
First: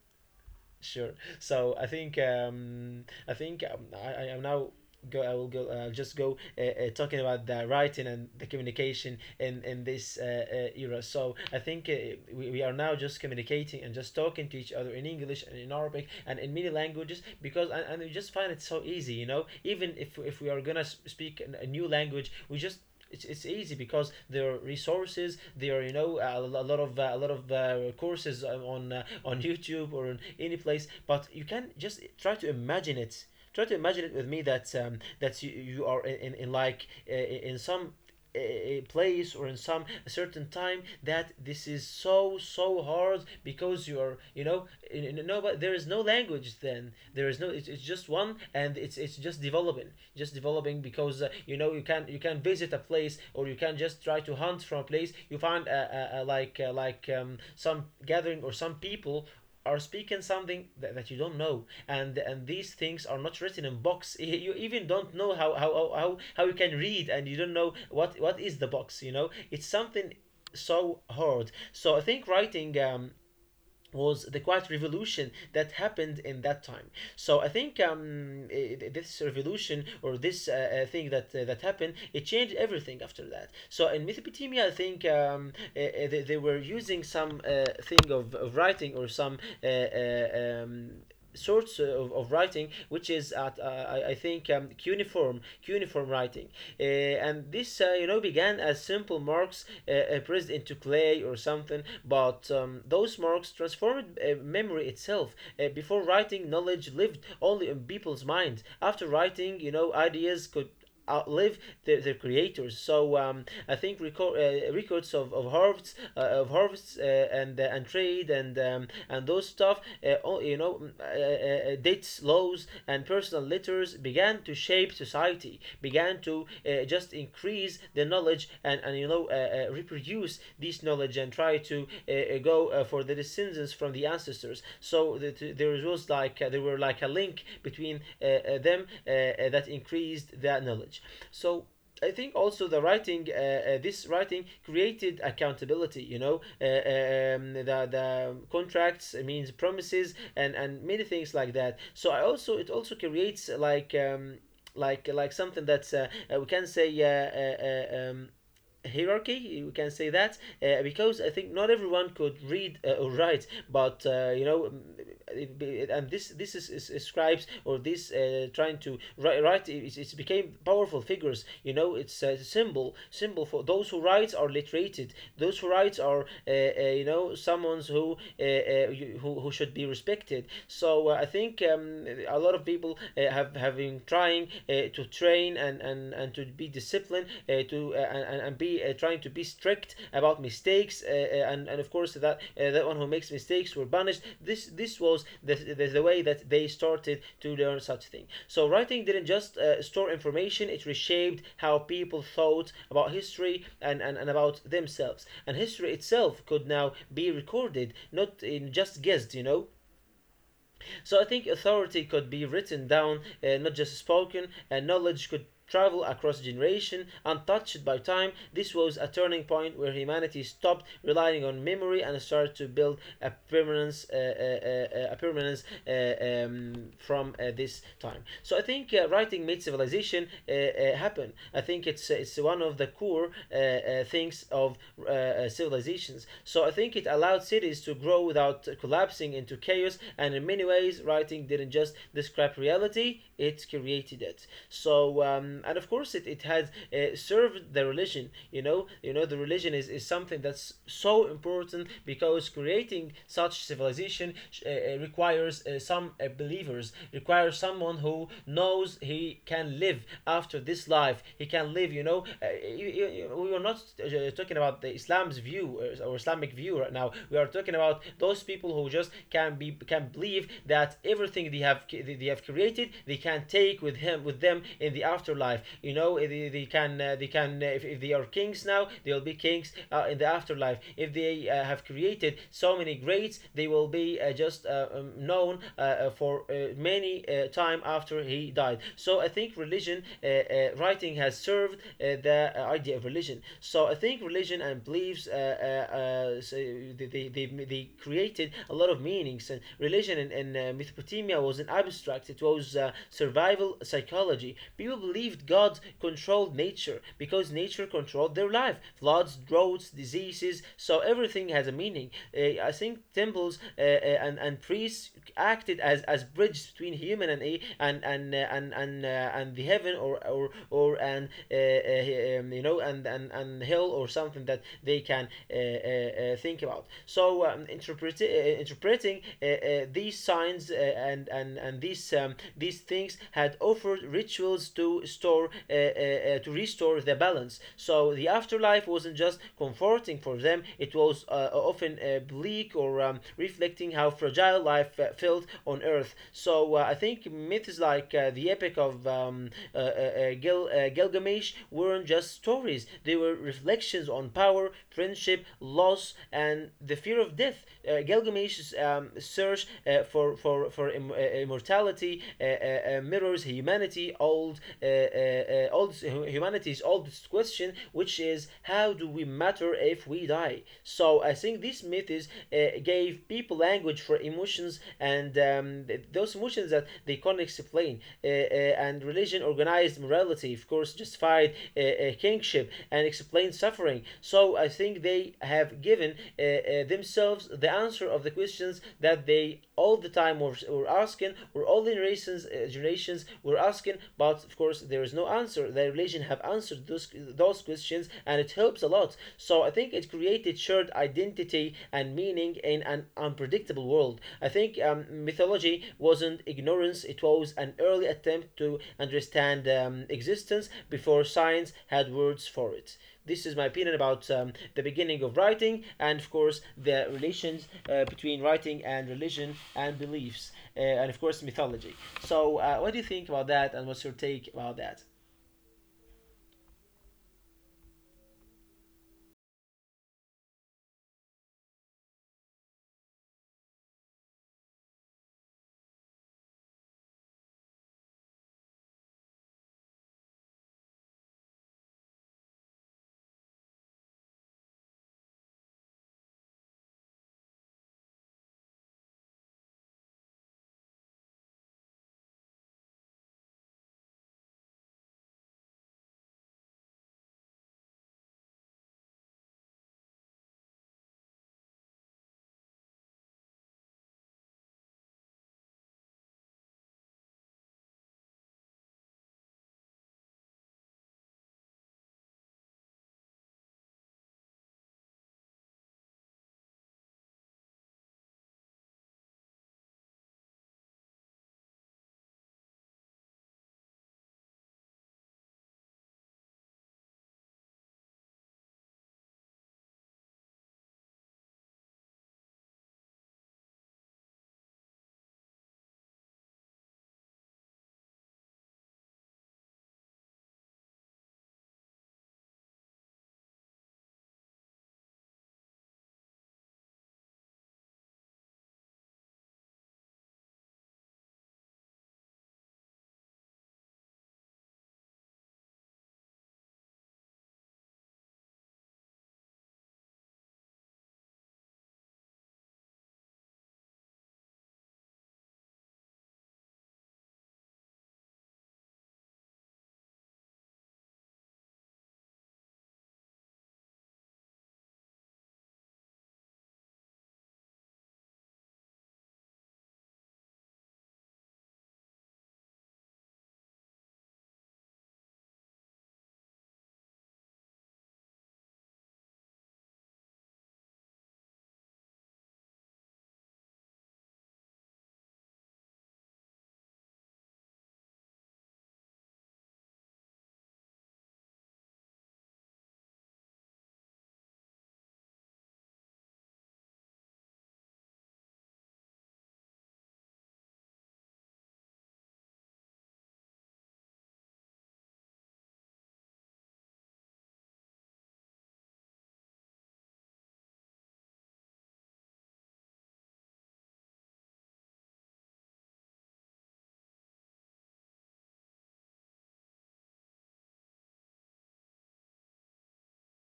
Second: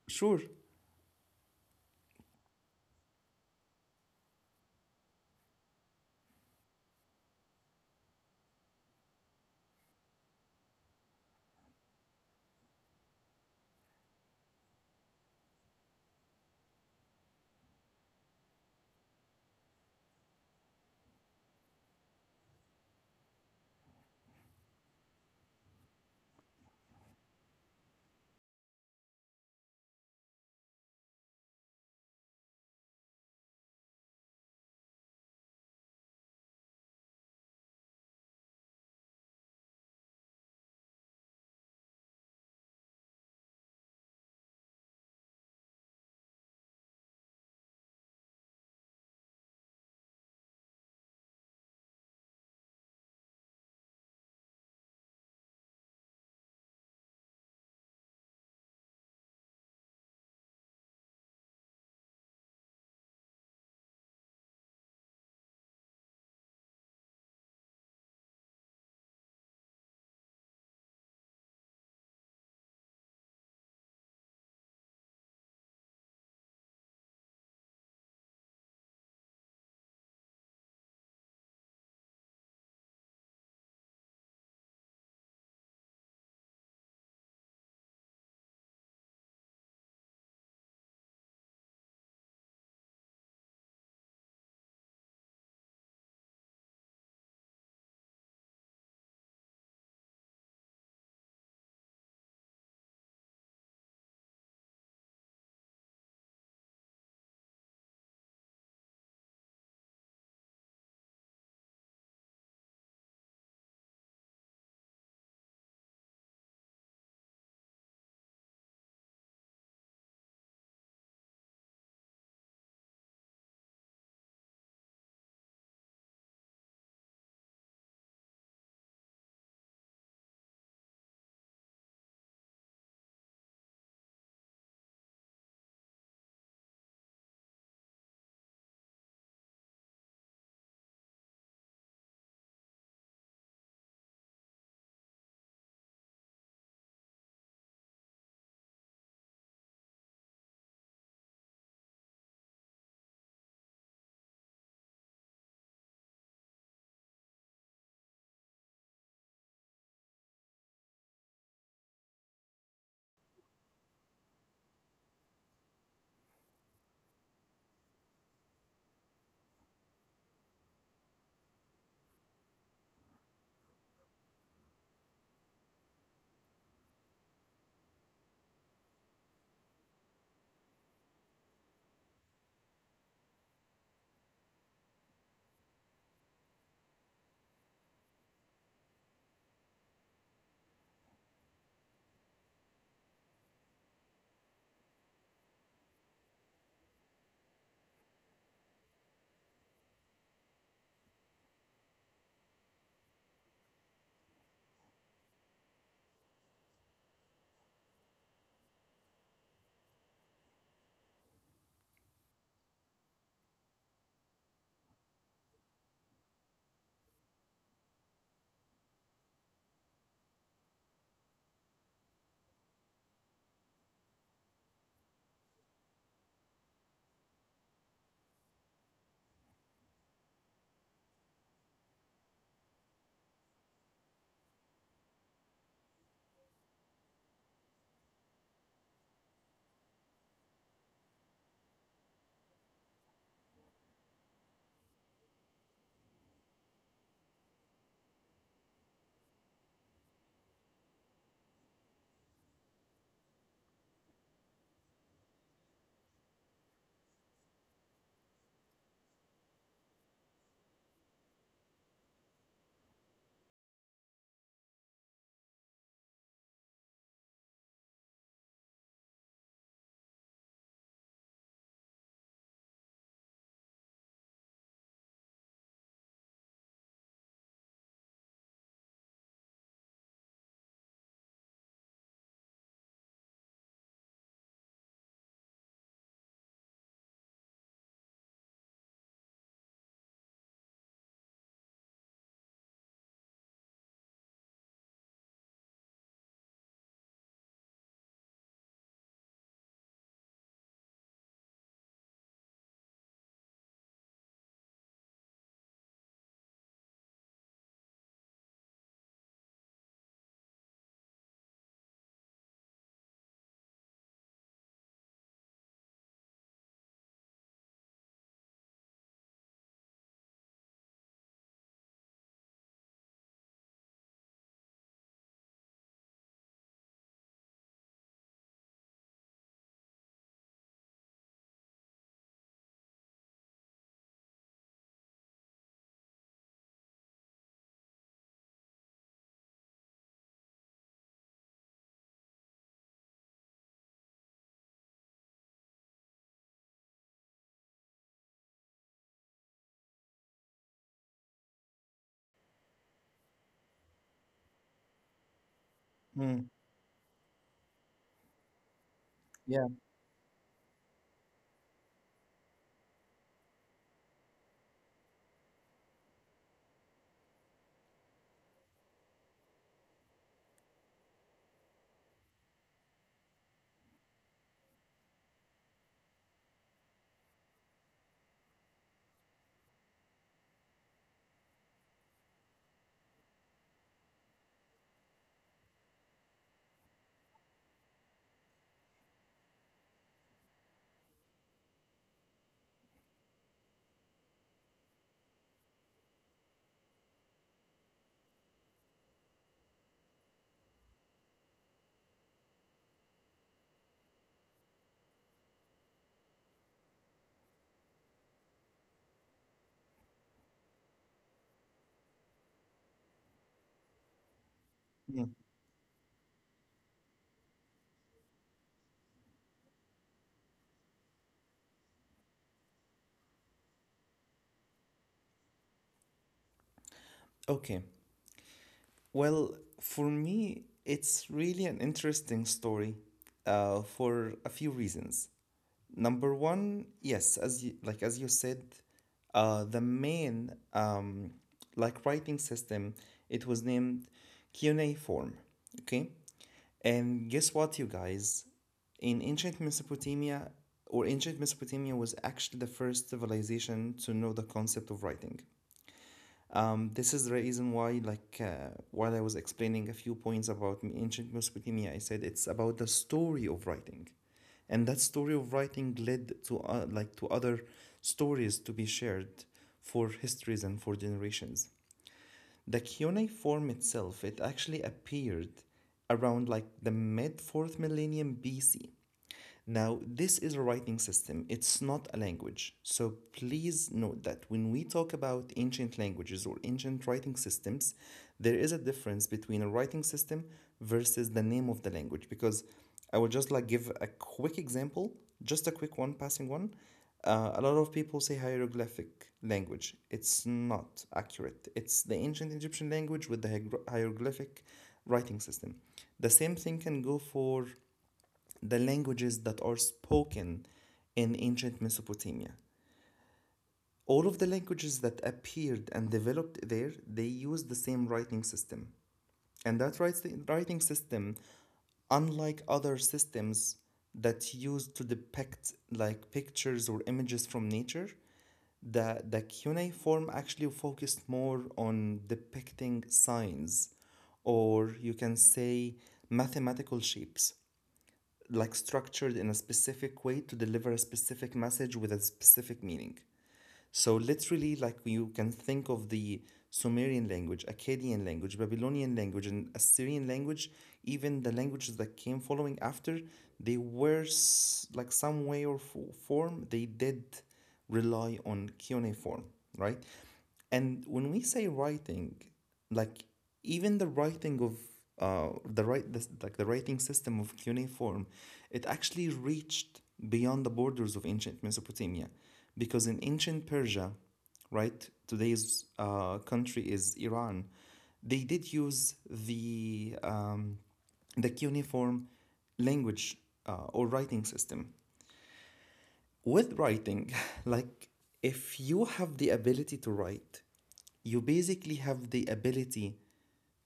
Sure.
Sure. So I am now go. I will go. I'll just go, talking about the writing and the communication in this era. So I think we are now just communicating and just talking to each other in English and in Arabic and in many languages, because and we just find it so easy. You know, even if we are gonna speak a new language, it's easy because there are resources. There are, you know, a lot of courses on youtube or on any place. But you can just try to imagine it, with me, that that you are, in some a place, or in some a certain time, that this is so hard because you are, you know, in, no but there is no language, then there is no, it's just one, and it's just developing, because you know, you can visit a place, or you can just try to hunt from a place. You find some gathering, or some people are speaking something that you don't know, and these things are not written in box. (laughs) You even don't know how you can read, and you don't know what is the box. You know, it's something so hard. So I think writing was the quiet revolution that happened in that time. So I think this revolution, or this thing that happened, it changed everything after that. So in Mesopotamia, I think they were using some thing of writing, or some uh, uh, um, sorts of writing, which is at, I think, cuneiform writing. And this, you know, began as simple marks pressed into clay or something, but those marks transformed memory itself. Before writing, knowledge lived only in people's minds. After writing, you know, ideas could outlive their creators. So I think records of harvests, and trade, and those stuff, you know, dates, laws, and personal letters began to shape society, began to just increase the knowledge, and you know, reproduce this knowledge, and try to go for the descendants from the ancestors. So that, there was like, there were like a link between them that increased that knowledge. So I think also the writing, this writing created accountability. You know, the contracts means promises, and many things like that. So I also, it also creates like, something that's, we can say, hierarchy, we can say that, because I think not everyone could read or write, but you know, and this is scribes, or this, trying to write, it's became powerful figures. You know, it's a symbol for those who write are literated. Those who write are, you know, someone uh, uh, who should be respected. So I think a lot of people have having tried trying to train, and to be disciplined, to and be, trying to be strict about mistakes, and of course, that that one who makes mistakes were punished. This was the way that they started to learn such thing. So writing didn't just store information; it reshaped how people thought about history, and about themselves. And history itself could now be recorded, not in just guessed, you know. So I think authority could be written down, not just spoken, and knowledge could travel across generation untouched by time. This was a turning point where humanity stopped relying on memory and started to build a permanence, from this time. So I think writing made civilization happen. I think it's one of the core things of civilizations. So I think it allowed cities to grow without collapsing into chaos. And in many ways, writing didn't just describe reality; it created it. And of course, it has served the religion. You know, the religion is something that's so important because creating such civilization requires some believers, requires someone who knows he can live after this life. He can live, you know. We are not talking about the Islam's view or Islamic view right now. We are talking about those people who just can be can believe that everything they have they have created they can take with him with them in the afterlife. You know, they can they can if they are kings now they'll be kings in the afterlife survive. If they have created so many greats, they will be just known for many time after he died. So I think religion writing has served the idea of religion. So I think religion and beliefs created a lot of meanings. And religion in Mesopotamia was an abstract; it was survival psychology. People believed God controlled nature because nature controlled their life. Floods drove roads, diseases. So everything has a meaning. I think temples and priests acted as bridge between human and a- and and the heaven or and you know and hell or something that they can think about. So interpreting these signs and these things had offered rituals to store to restore the balance. So the afterlife wasn't just comforting for them, it was often bleak or reflecting how fragile life felt on earth. So I think myths like the Epic of Gilgamesh weren't just stories, they were reflections on power, friendship, loss,
Mm,
and the fear of death. Gilgamesh's search
yeah.
for immortality mirrors humanity, old humanity's oldest next question, which is how do we matter if we die? So I think these methods gave people language for emotions and those emotions that they can't explain. And religion organized morality, of course, justified kingship and explained suffering. So I think they have given themselves the answer of the questions that they all the time were asking, or all the generations were asking. But of course, there is no answer. The religion have answered those questions and it helps a lot. So I think it created shared identity and meaning in an unpredictable world. I think mythology wasn't ignorance, it was an early attempt to understand existence before science had words for it. This is my opinion about the beginning of
Mm.
writing and, of course, the relations between writing and religion and beliefs, and, of course, mythology. So, what do you think about that, and what's your take about that?
Okay. Well, for me, it's really an interesting story, for a few reasons. Number one, yes, as you, like as you said, the main like writing system, it was named form. Okay, and guess what, you guys? In ancient Mesopotamia, or ancient Mesopotamia was actually the first civilization to know the concept of writing. This is the reason why, like, while I was explaining a few points about ancient Mesopotamia, I said it's about the story of writing, and that story of writing led to like to other stories to be shared for histories and for generations. The Kionai form itself, it actually appeared around like the mid fourth millennium BC. Now, this is a writing system, it's not a language. So please note that when we talk about ancient languages or ancient writing systems, there is a difference between a writing system versus the name of the language. Because I will just like give a quick example, just a quick one, passing one. A lot of people say hieroglyphic language. It's not accurate. It's the ancient Egyptian language with the hieroglyphic writing system. The same thing can go for the languages that are spoken in ancient Mesopotamia. All of the languages that appeared and developed there, they used the same writing system. And that writing system, unlike other systems that used to depict like pictures or images from nature, the cuneiform actually focused more on depicting signs, or you can say mathematical shapes, like structured in a specific way to deliver a specific message with a specific meaning. So literally, like you can think of the Sumerian language, Akkadian language, Babylonian language, and Assyrian language, even the languages that came following after, they were like some way or form they did rely on cuneiform, right? And when we say writing, like even the writing of like the writing system of cuneiform, it actually reached beyond the borders of ancient Mesopotamia, because in ancient Persia, right, today's country is Iran, they did use the cuneiform language or writing system. With writing, (laughs) like if you have the ability to write, you basically have the ability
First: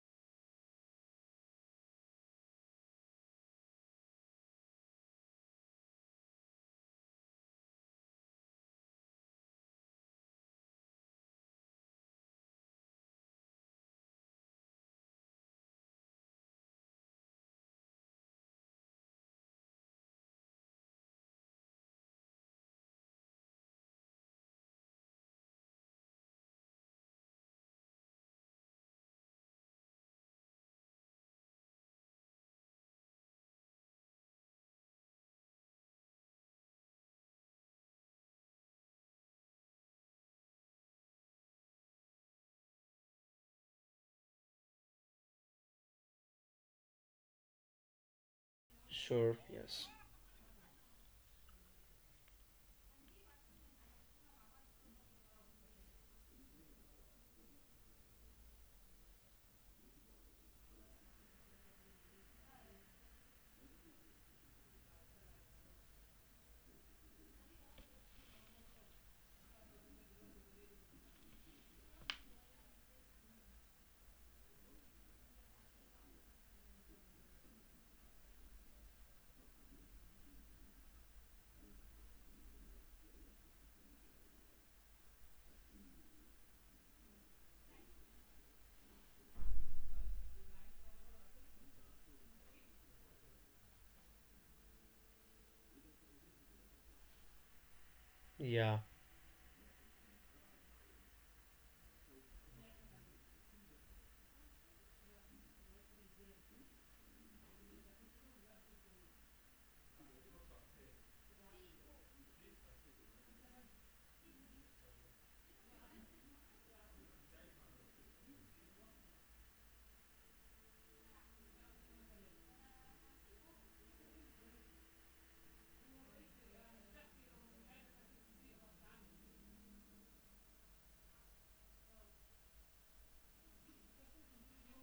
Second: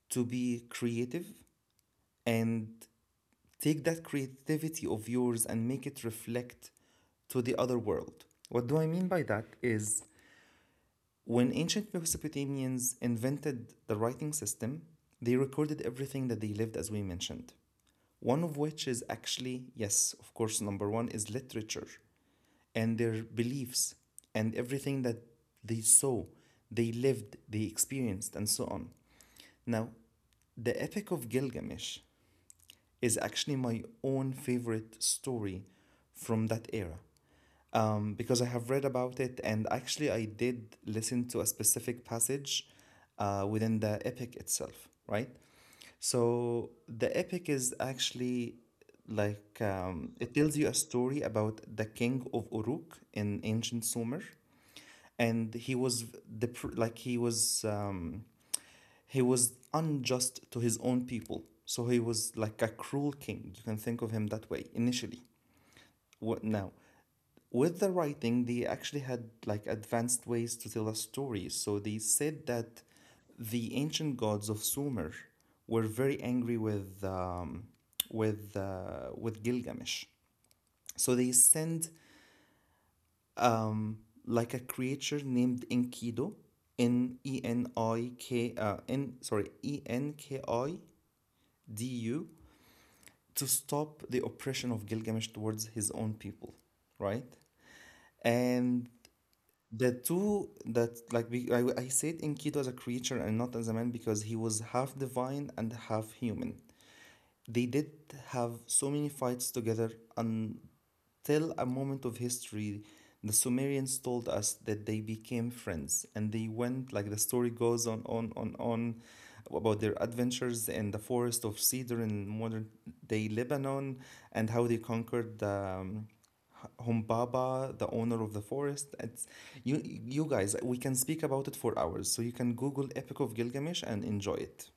to be creative and take that creativity of yours and make it reflect to the other world. What do I mean by that is when ancient Mesopotamians invented the writing system, they recorded everything that they lived, as we mentioned. One of which is actually, yes, of course, number one is literature and their beliefs and everything that they saw, they lived, they experienced, and so on. Now, the Epic of Gilgamesh is actually my own favorite story from that era, because I have read about it, and actually I did listen to a specific passage within the epic itself, right? So the epic is actually,
Sure. Yes.
like, it tells you a story about the king of Uruk in ancient Sumer, and he was the pr- like he was unjust to his own people. So he was like a cruel king. You can think of him that way initially. What now? With the writing, they actually had like advanced ways to tell a story. So they said that the ancient gods of Sumer were very angry with Gilgamesh. So they send um, like a creature named Enkidu, N E N I K N sorry Enkidu to stop the oppression of Gilgamesh towards his own people, right?
Yeah.
And the two that, like, I said Enkidu as a creature and not as a man because he was half divine and half human. They did have so many fights together on till a moment of history, the Sumerians told us that they became friends, and they went, like, the story goes on about their adventures in the forest of cedar in modern day Lebanon, and how they conquered Humbaba, the owner of the forest. You guys, we can speak about it for hours. So you can Google Epic of Gilgamesh and enjoy it.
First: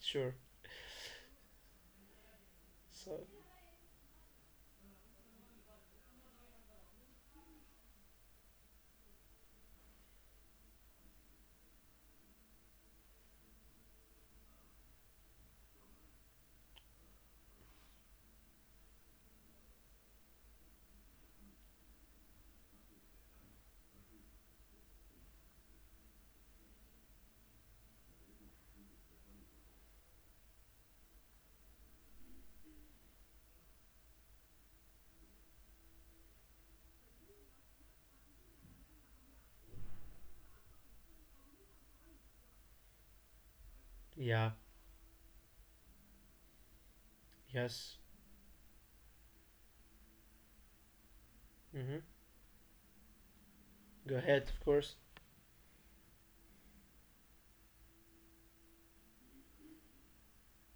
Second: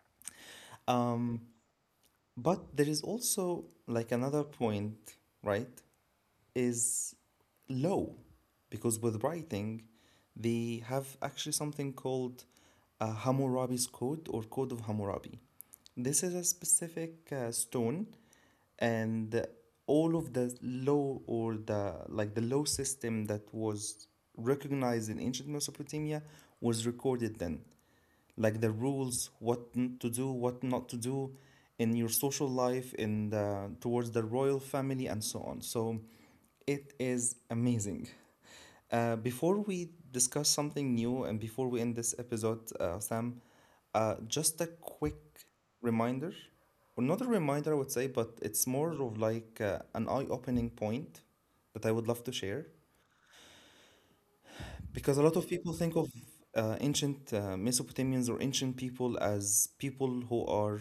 Sure.
Um, but there is
So.
also, like, another point, right? Is low, because with writing they have actually something called Hammurabi's Code, or Code of Hammurabi. This is a specific stone, and all of the law, or the like the law system that was recognized in ancient Mesopotamia, was recorded then, like the rules, to do, what not to do in your social life, in the towards the royal family, and so on. So it is amazing. Before we discuss something new, and before we end this episode, Sam,
Yeah.
just a quick reminder, or not a reminder, I
Yes.
would say, but it's more of, like, an eye-opening point that I
Mhm.
would love to share,
Go ahead. Of course.
because a lot of people think of ancient Mesopotamians, or ancient people, as people who are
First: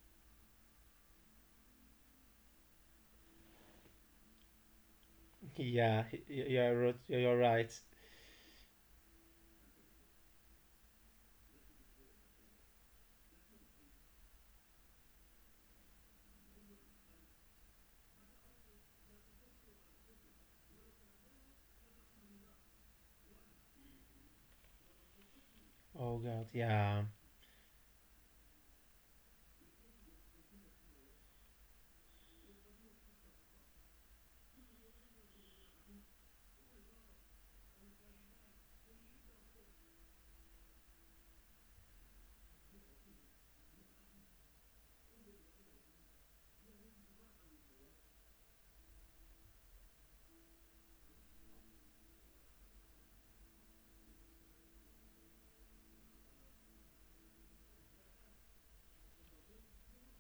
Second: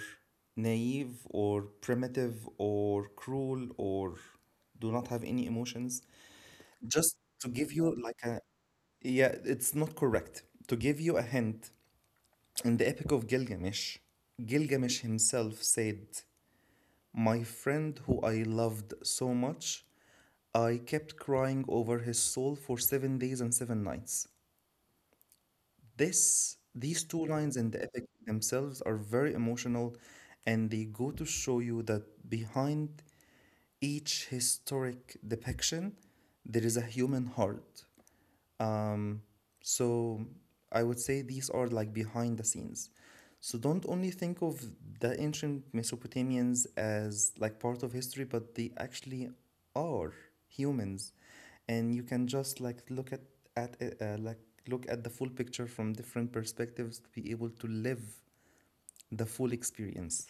naive or primitive or cruel, or do not have any
(laughs) Yeah.
emotions.
Yeah. You're right.
Just
You're
to
right.
give you, like, a— yeah, it's not correct. To give you a hint, in the Epic of Gilgamesh, Gilgamesh himself said, "My friend who I loved so much, I kept crying over his soul for seven days and seven nights."
Oh God.
This,
Yeah.
these two lines in the epic themselves are very emotional, and they go to show you that behind each historic depiction, there is a human heart. So I would say these are, like, behind the scenes. So don't only think of the ancient Mesopotamians as, like, part of history, but they actually are humans, and you can just, like, look at it, like, look at the full picture from different perspectives, to be able to live the full experience.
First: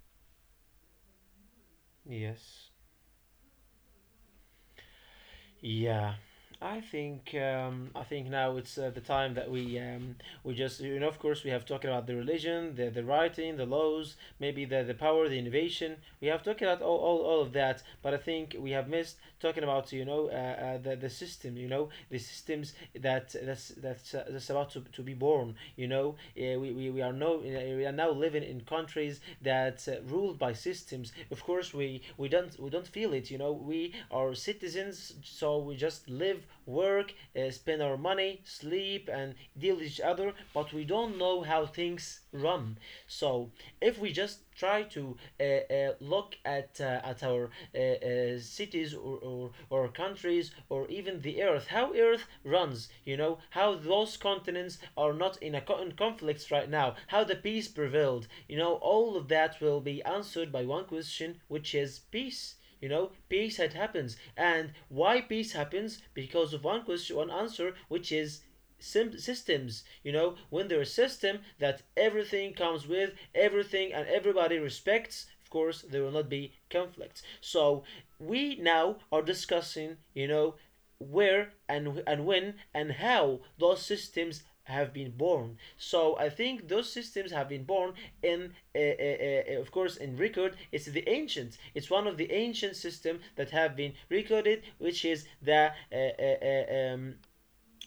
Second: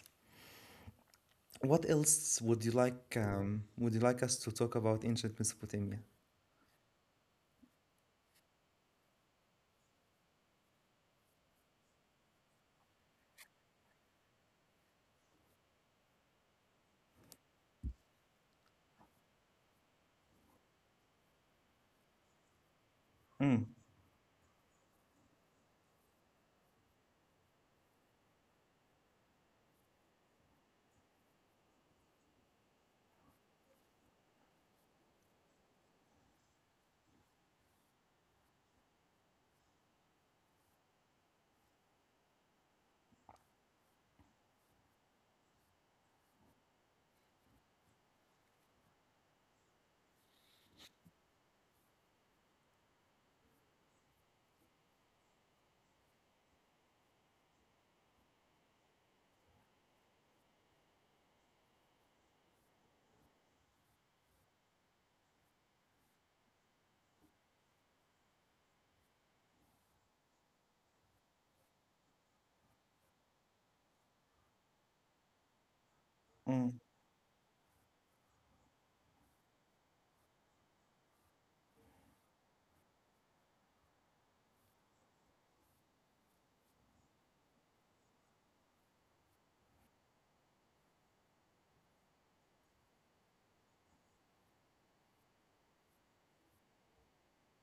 What else would you
Yes.
like? Would you like us to talk about ancient Mesopotamia?
Yeah, I think now it's the time that we just you know of course we have talked about the religion, the writing, the laws, maybe the power, the innovation. We have talked about all of that, but I think we have missed talking about you know the system, you know the systems that
Mm,
that's about to be born. You know, we are no we are now living in countries that ruled by systems of course we don't we don't feel it you know we are citizens so we just live work spend our money sleep and deal with each other but we don't know how things run so if we just try to look at our cities or countries or even the earth how Earth runs, you know, how those continents are not in in conflicts right now, how the peace prevailed, you know, all of that will be answered by one question, which is peace. You know, peace had happens, and why peace happens because of one question, one answer, which is systems you know when there is system that everything comes with everything and everybody respects of course there will not be
mm,
conflicts so we now are discussing you know where and when and how those systems have been born so I think those systems have been born in of course in record it's the ancients it's one of the ancient systems that have been recorded which is the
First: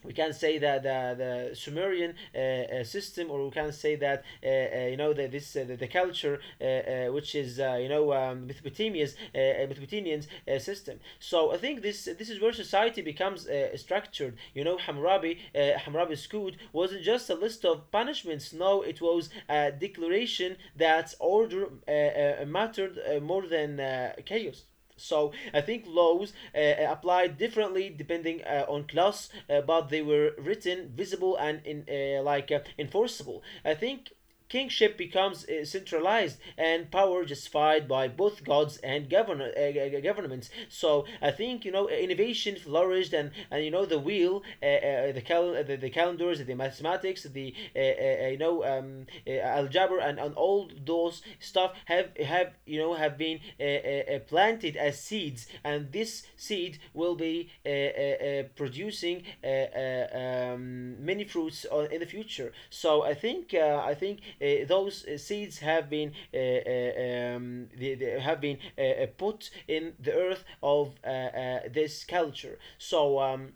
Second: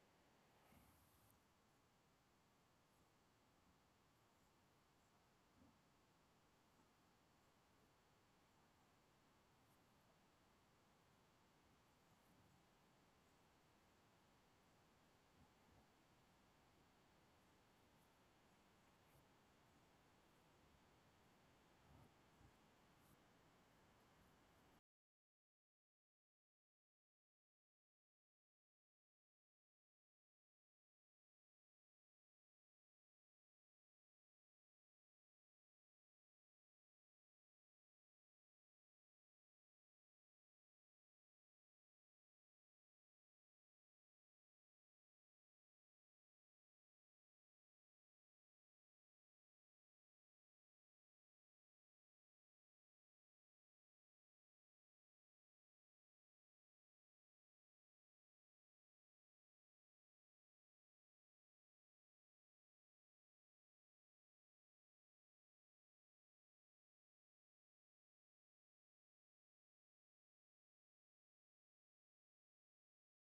we can say that the Sumerian system, or we can say that you know the culture which is you know Mesopotamia's Mesopotamian's system. So I think this is where society becomes structured. You know, Hammurabi's code wasn't just a list of punishments. No, it was a declaration that order mattered more than chaos. So I think laws apply differently depending on class, but they were written, visible, and in enforceable. I think kingship becomes centralized and power justified by both gods and governments. So I think you know innovation flourished and you know the wheel, the calendars, the mathematics, the algebra and all those stuff have you know have been planted as seeds, and this seed will be producing many fruits in the future. So I think those seeds have been they have been put in the earth of this culture. So.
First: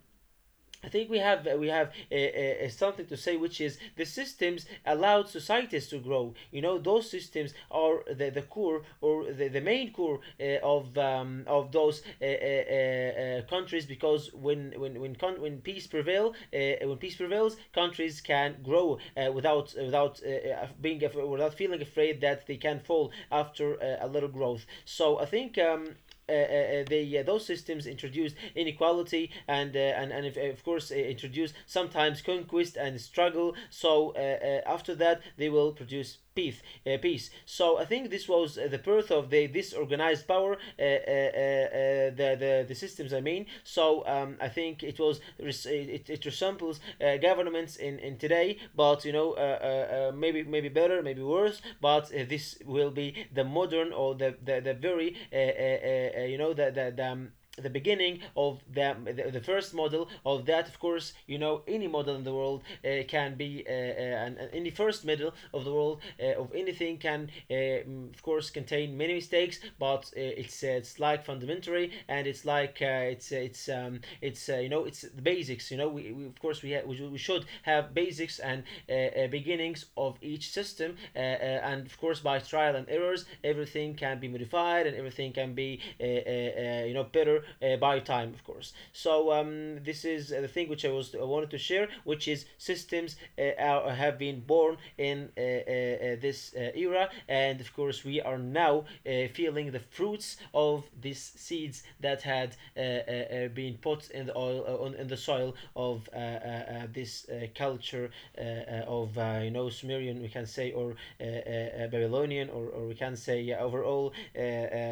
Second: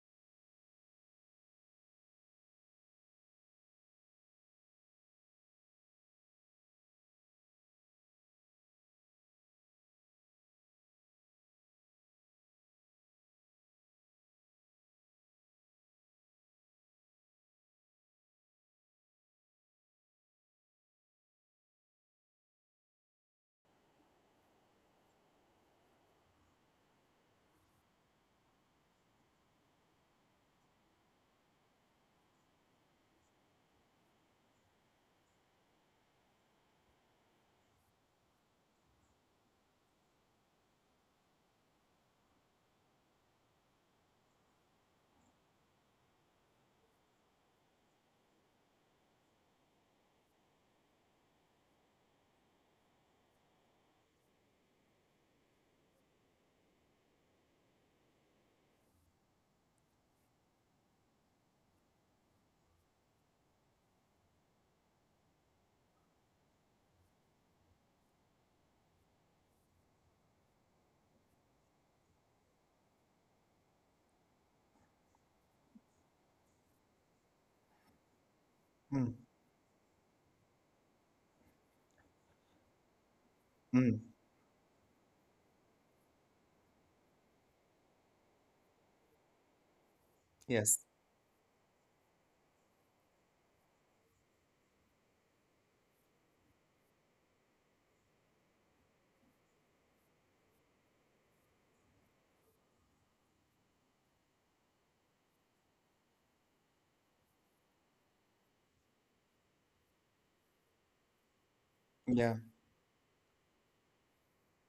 I think we have we have something to say, which is the systems allowed societies to grow. You know, those systems are the core or the main core of of those countries because when peace prevail when peace prevails, countries can grow without being without feeling afraid that they can fall after a little growth. So I think they those systems introduced inequality and of course introduce sometimes conquest and struggle. So after that they will produce peace. Peace. So I think this was the birth of the this organized power the systems. I mean, so I think it was it, it resembles governments in today, but you know maybe maybe better, maybe worse. But this will be the modern or the very you know the beginning of the first model of that of course you know any model in the world can be and any first model of the world of anything can of course contain many mistakes but it's like fundamentary and it's like it's you know it's the basics you know we of course we we should have basics and
mm,
beginnings of each system and of course by trial and errors. Everything can
mm.
be modified and everything can be you know better by time, of course. So this is the thing which
Yes.
I wanted to share, which is systems have been born in this era, and of course we are now feeling the fruits of these seeds that had been put in the oil on in the soil of this culture of you know Sumerian we can say or Babylonian,
Yeah.
or we can say yeah, overall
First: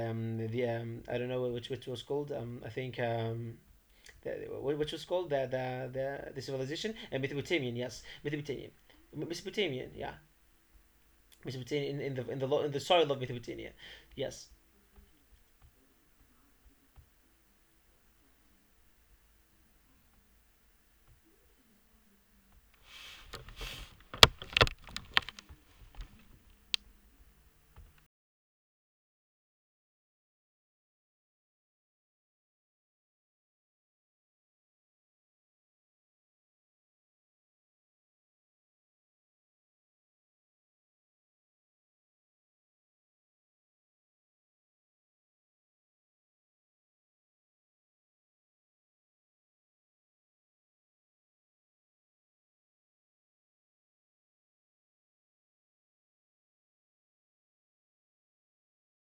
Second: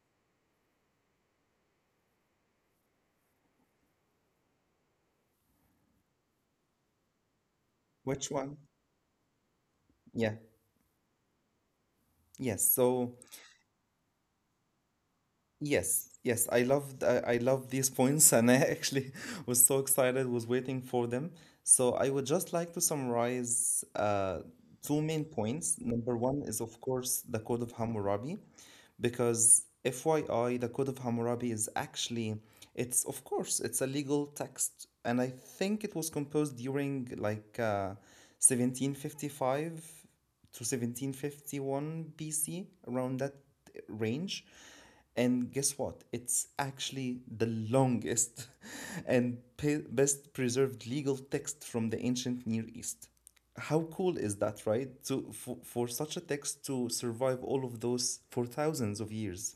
the I don't know which was called. I think. The- which was called the civilization and Mesopotamian yes
Which one?
Mesopotamian Mesopotamian yeah
Yeah.
Mesopotamian in, in the in the
Yes,
in the soil of
so
Mesopotamia yes
yes, yes, I love these (laughs) points, and I actually (laughs) was so excited, was waiting for them. So I would just like to summarize two main points. Number one is, of course, the Code of Hammurabi, because FYI, the Code of Hammurabi is actually, it's of course, it's a legal text, and I think it was composed during, like, 1755 to 1751 BC, around that range. And guess what? It's actually the longest (laughs) and best preserved legal text from the ancient Near East. How cool is that, right? To, for such a text to survive all of those for thousands of years.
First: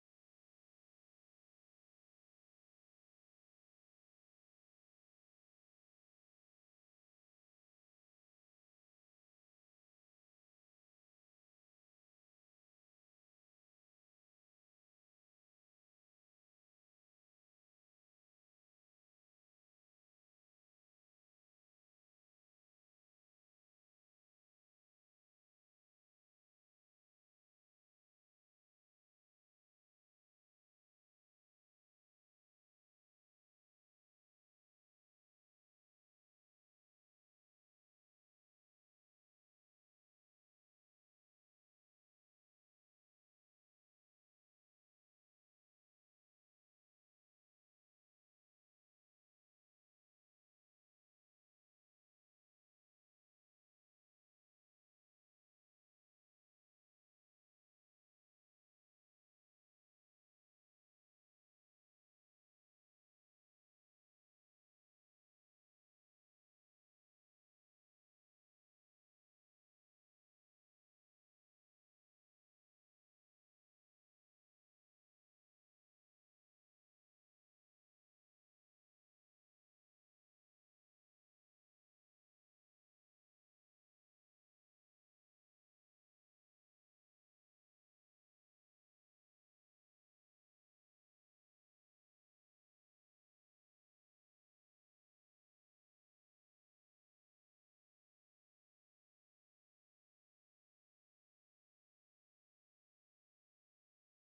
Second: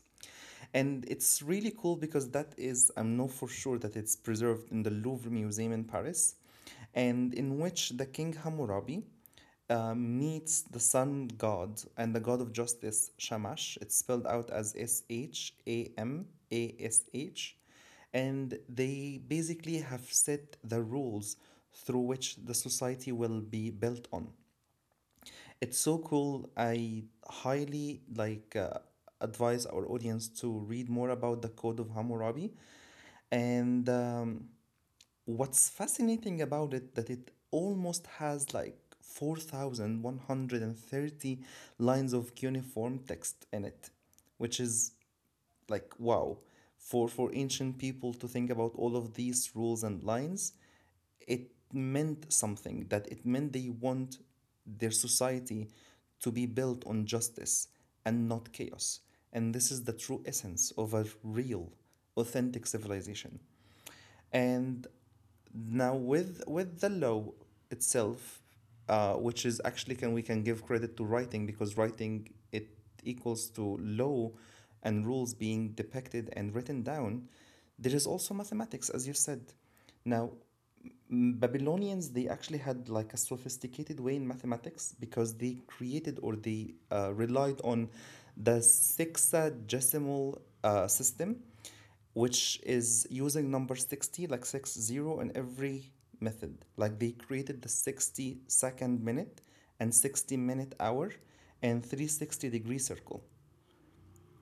And it's really cool because I know for sure that it's preserved in the Louvre Museum in Paris, and in which the King Hammurabi meets the sun god and the god of justice, Shamash. It's spelled out as Shamash. And they basically have set the rules through which the society will be built on. It's so cool. I highly, like, advise our audience to read more about the Code of Hammurabi, and What's fascinating about it, that it almost has like 4,130 lines of cuneiform text in it, which is, like, wow. For ancient people to think about all of these rules and lines, it meant something, that it meant they want their society to be built on justice and not chaos. And this is the true essence of a real, authentic civilization. And now, with the law itself, which is actually, can give credit to writing, because writing it equals to law and rules being depicted and written down. There is also mathematics, as you said. Now, Babylonians, they actually had, like, a sophisticated way in mathematics, because they created, or they relied on the sexagesimal system, which is using number 60, like 60 in every method. Like they created the 60-second minute, and 60-minute hour, and 360-degree circle.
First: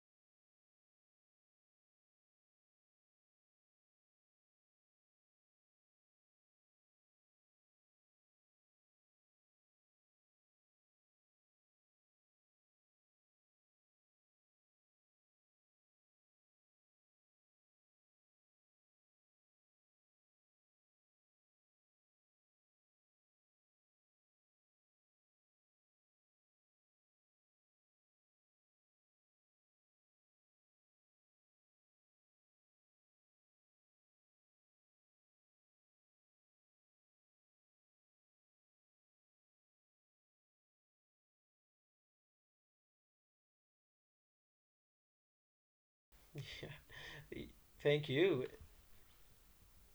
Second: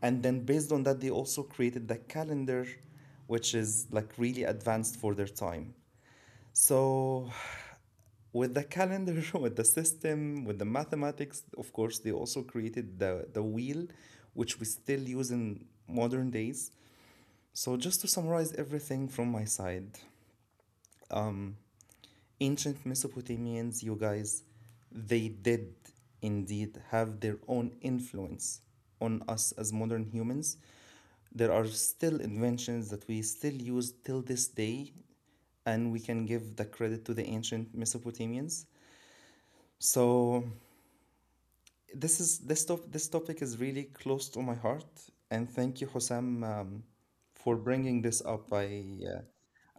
And then based on that, they also created the calendar, which is like really advanced for their time. So, with the calendar, (laughs) with the system, with the mathematics, of course, they also created the wheel, which we still use in modern days. So, just to summarize everything from my side, ancient Mesopotamians, you guys, they did indeed have their own influence on us as modern humans. There are still inventions that we still use till this day, and we can give the credit to the ancient Mesopotamians. So this topic is really close to my heart, and thank you, Hosam,
(laughs)
for
thank
bringing this
you
up. Uh,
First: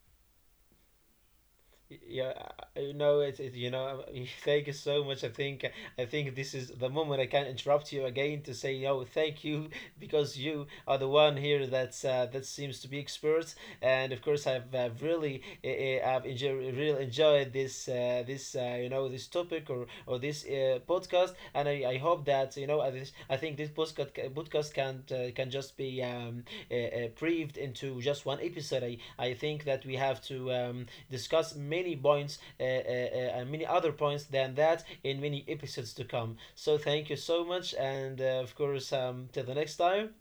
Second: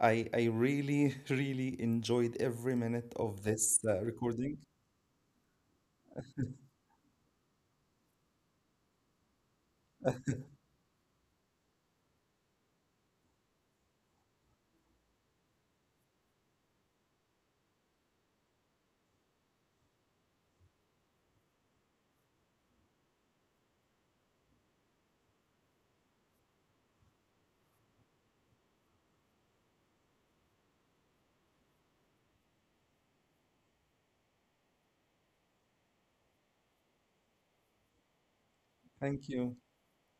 I really (laughs) really
yeah
enjoyed every
you
minute
know
of
you
this
know (laughs)
recording.
thank you so much I think I think this is the moment I can interrupt you again to say no thank you (laughs) because you are the one here that's that seems to be expert and of course I've really I've enjoyed really enjoyed this you know this topic or this podcast and I hope that you know I think this podcast can just be briefed into just one episode I think that we have to discuss many points and many other points than that in many episodes to come. So thank you so much, and of course,
Thank
till the
you.
next time.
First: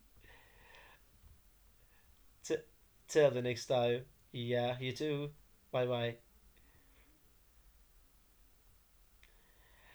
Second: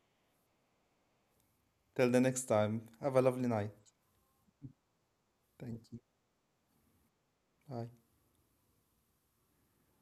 Till the next
T-
time. Have a
till the
lovely
next
night.
time. Yeah, you too.
Thank
Bye
you.
bye.
Bye.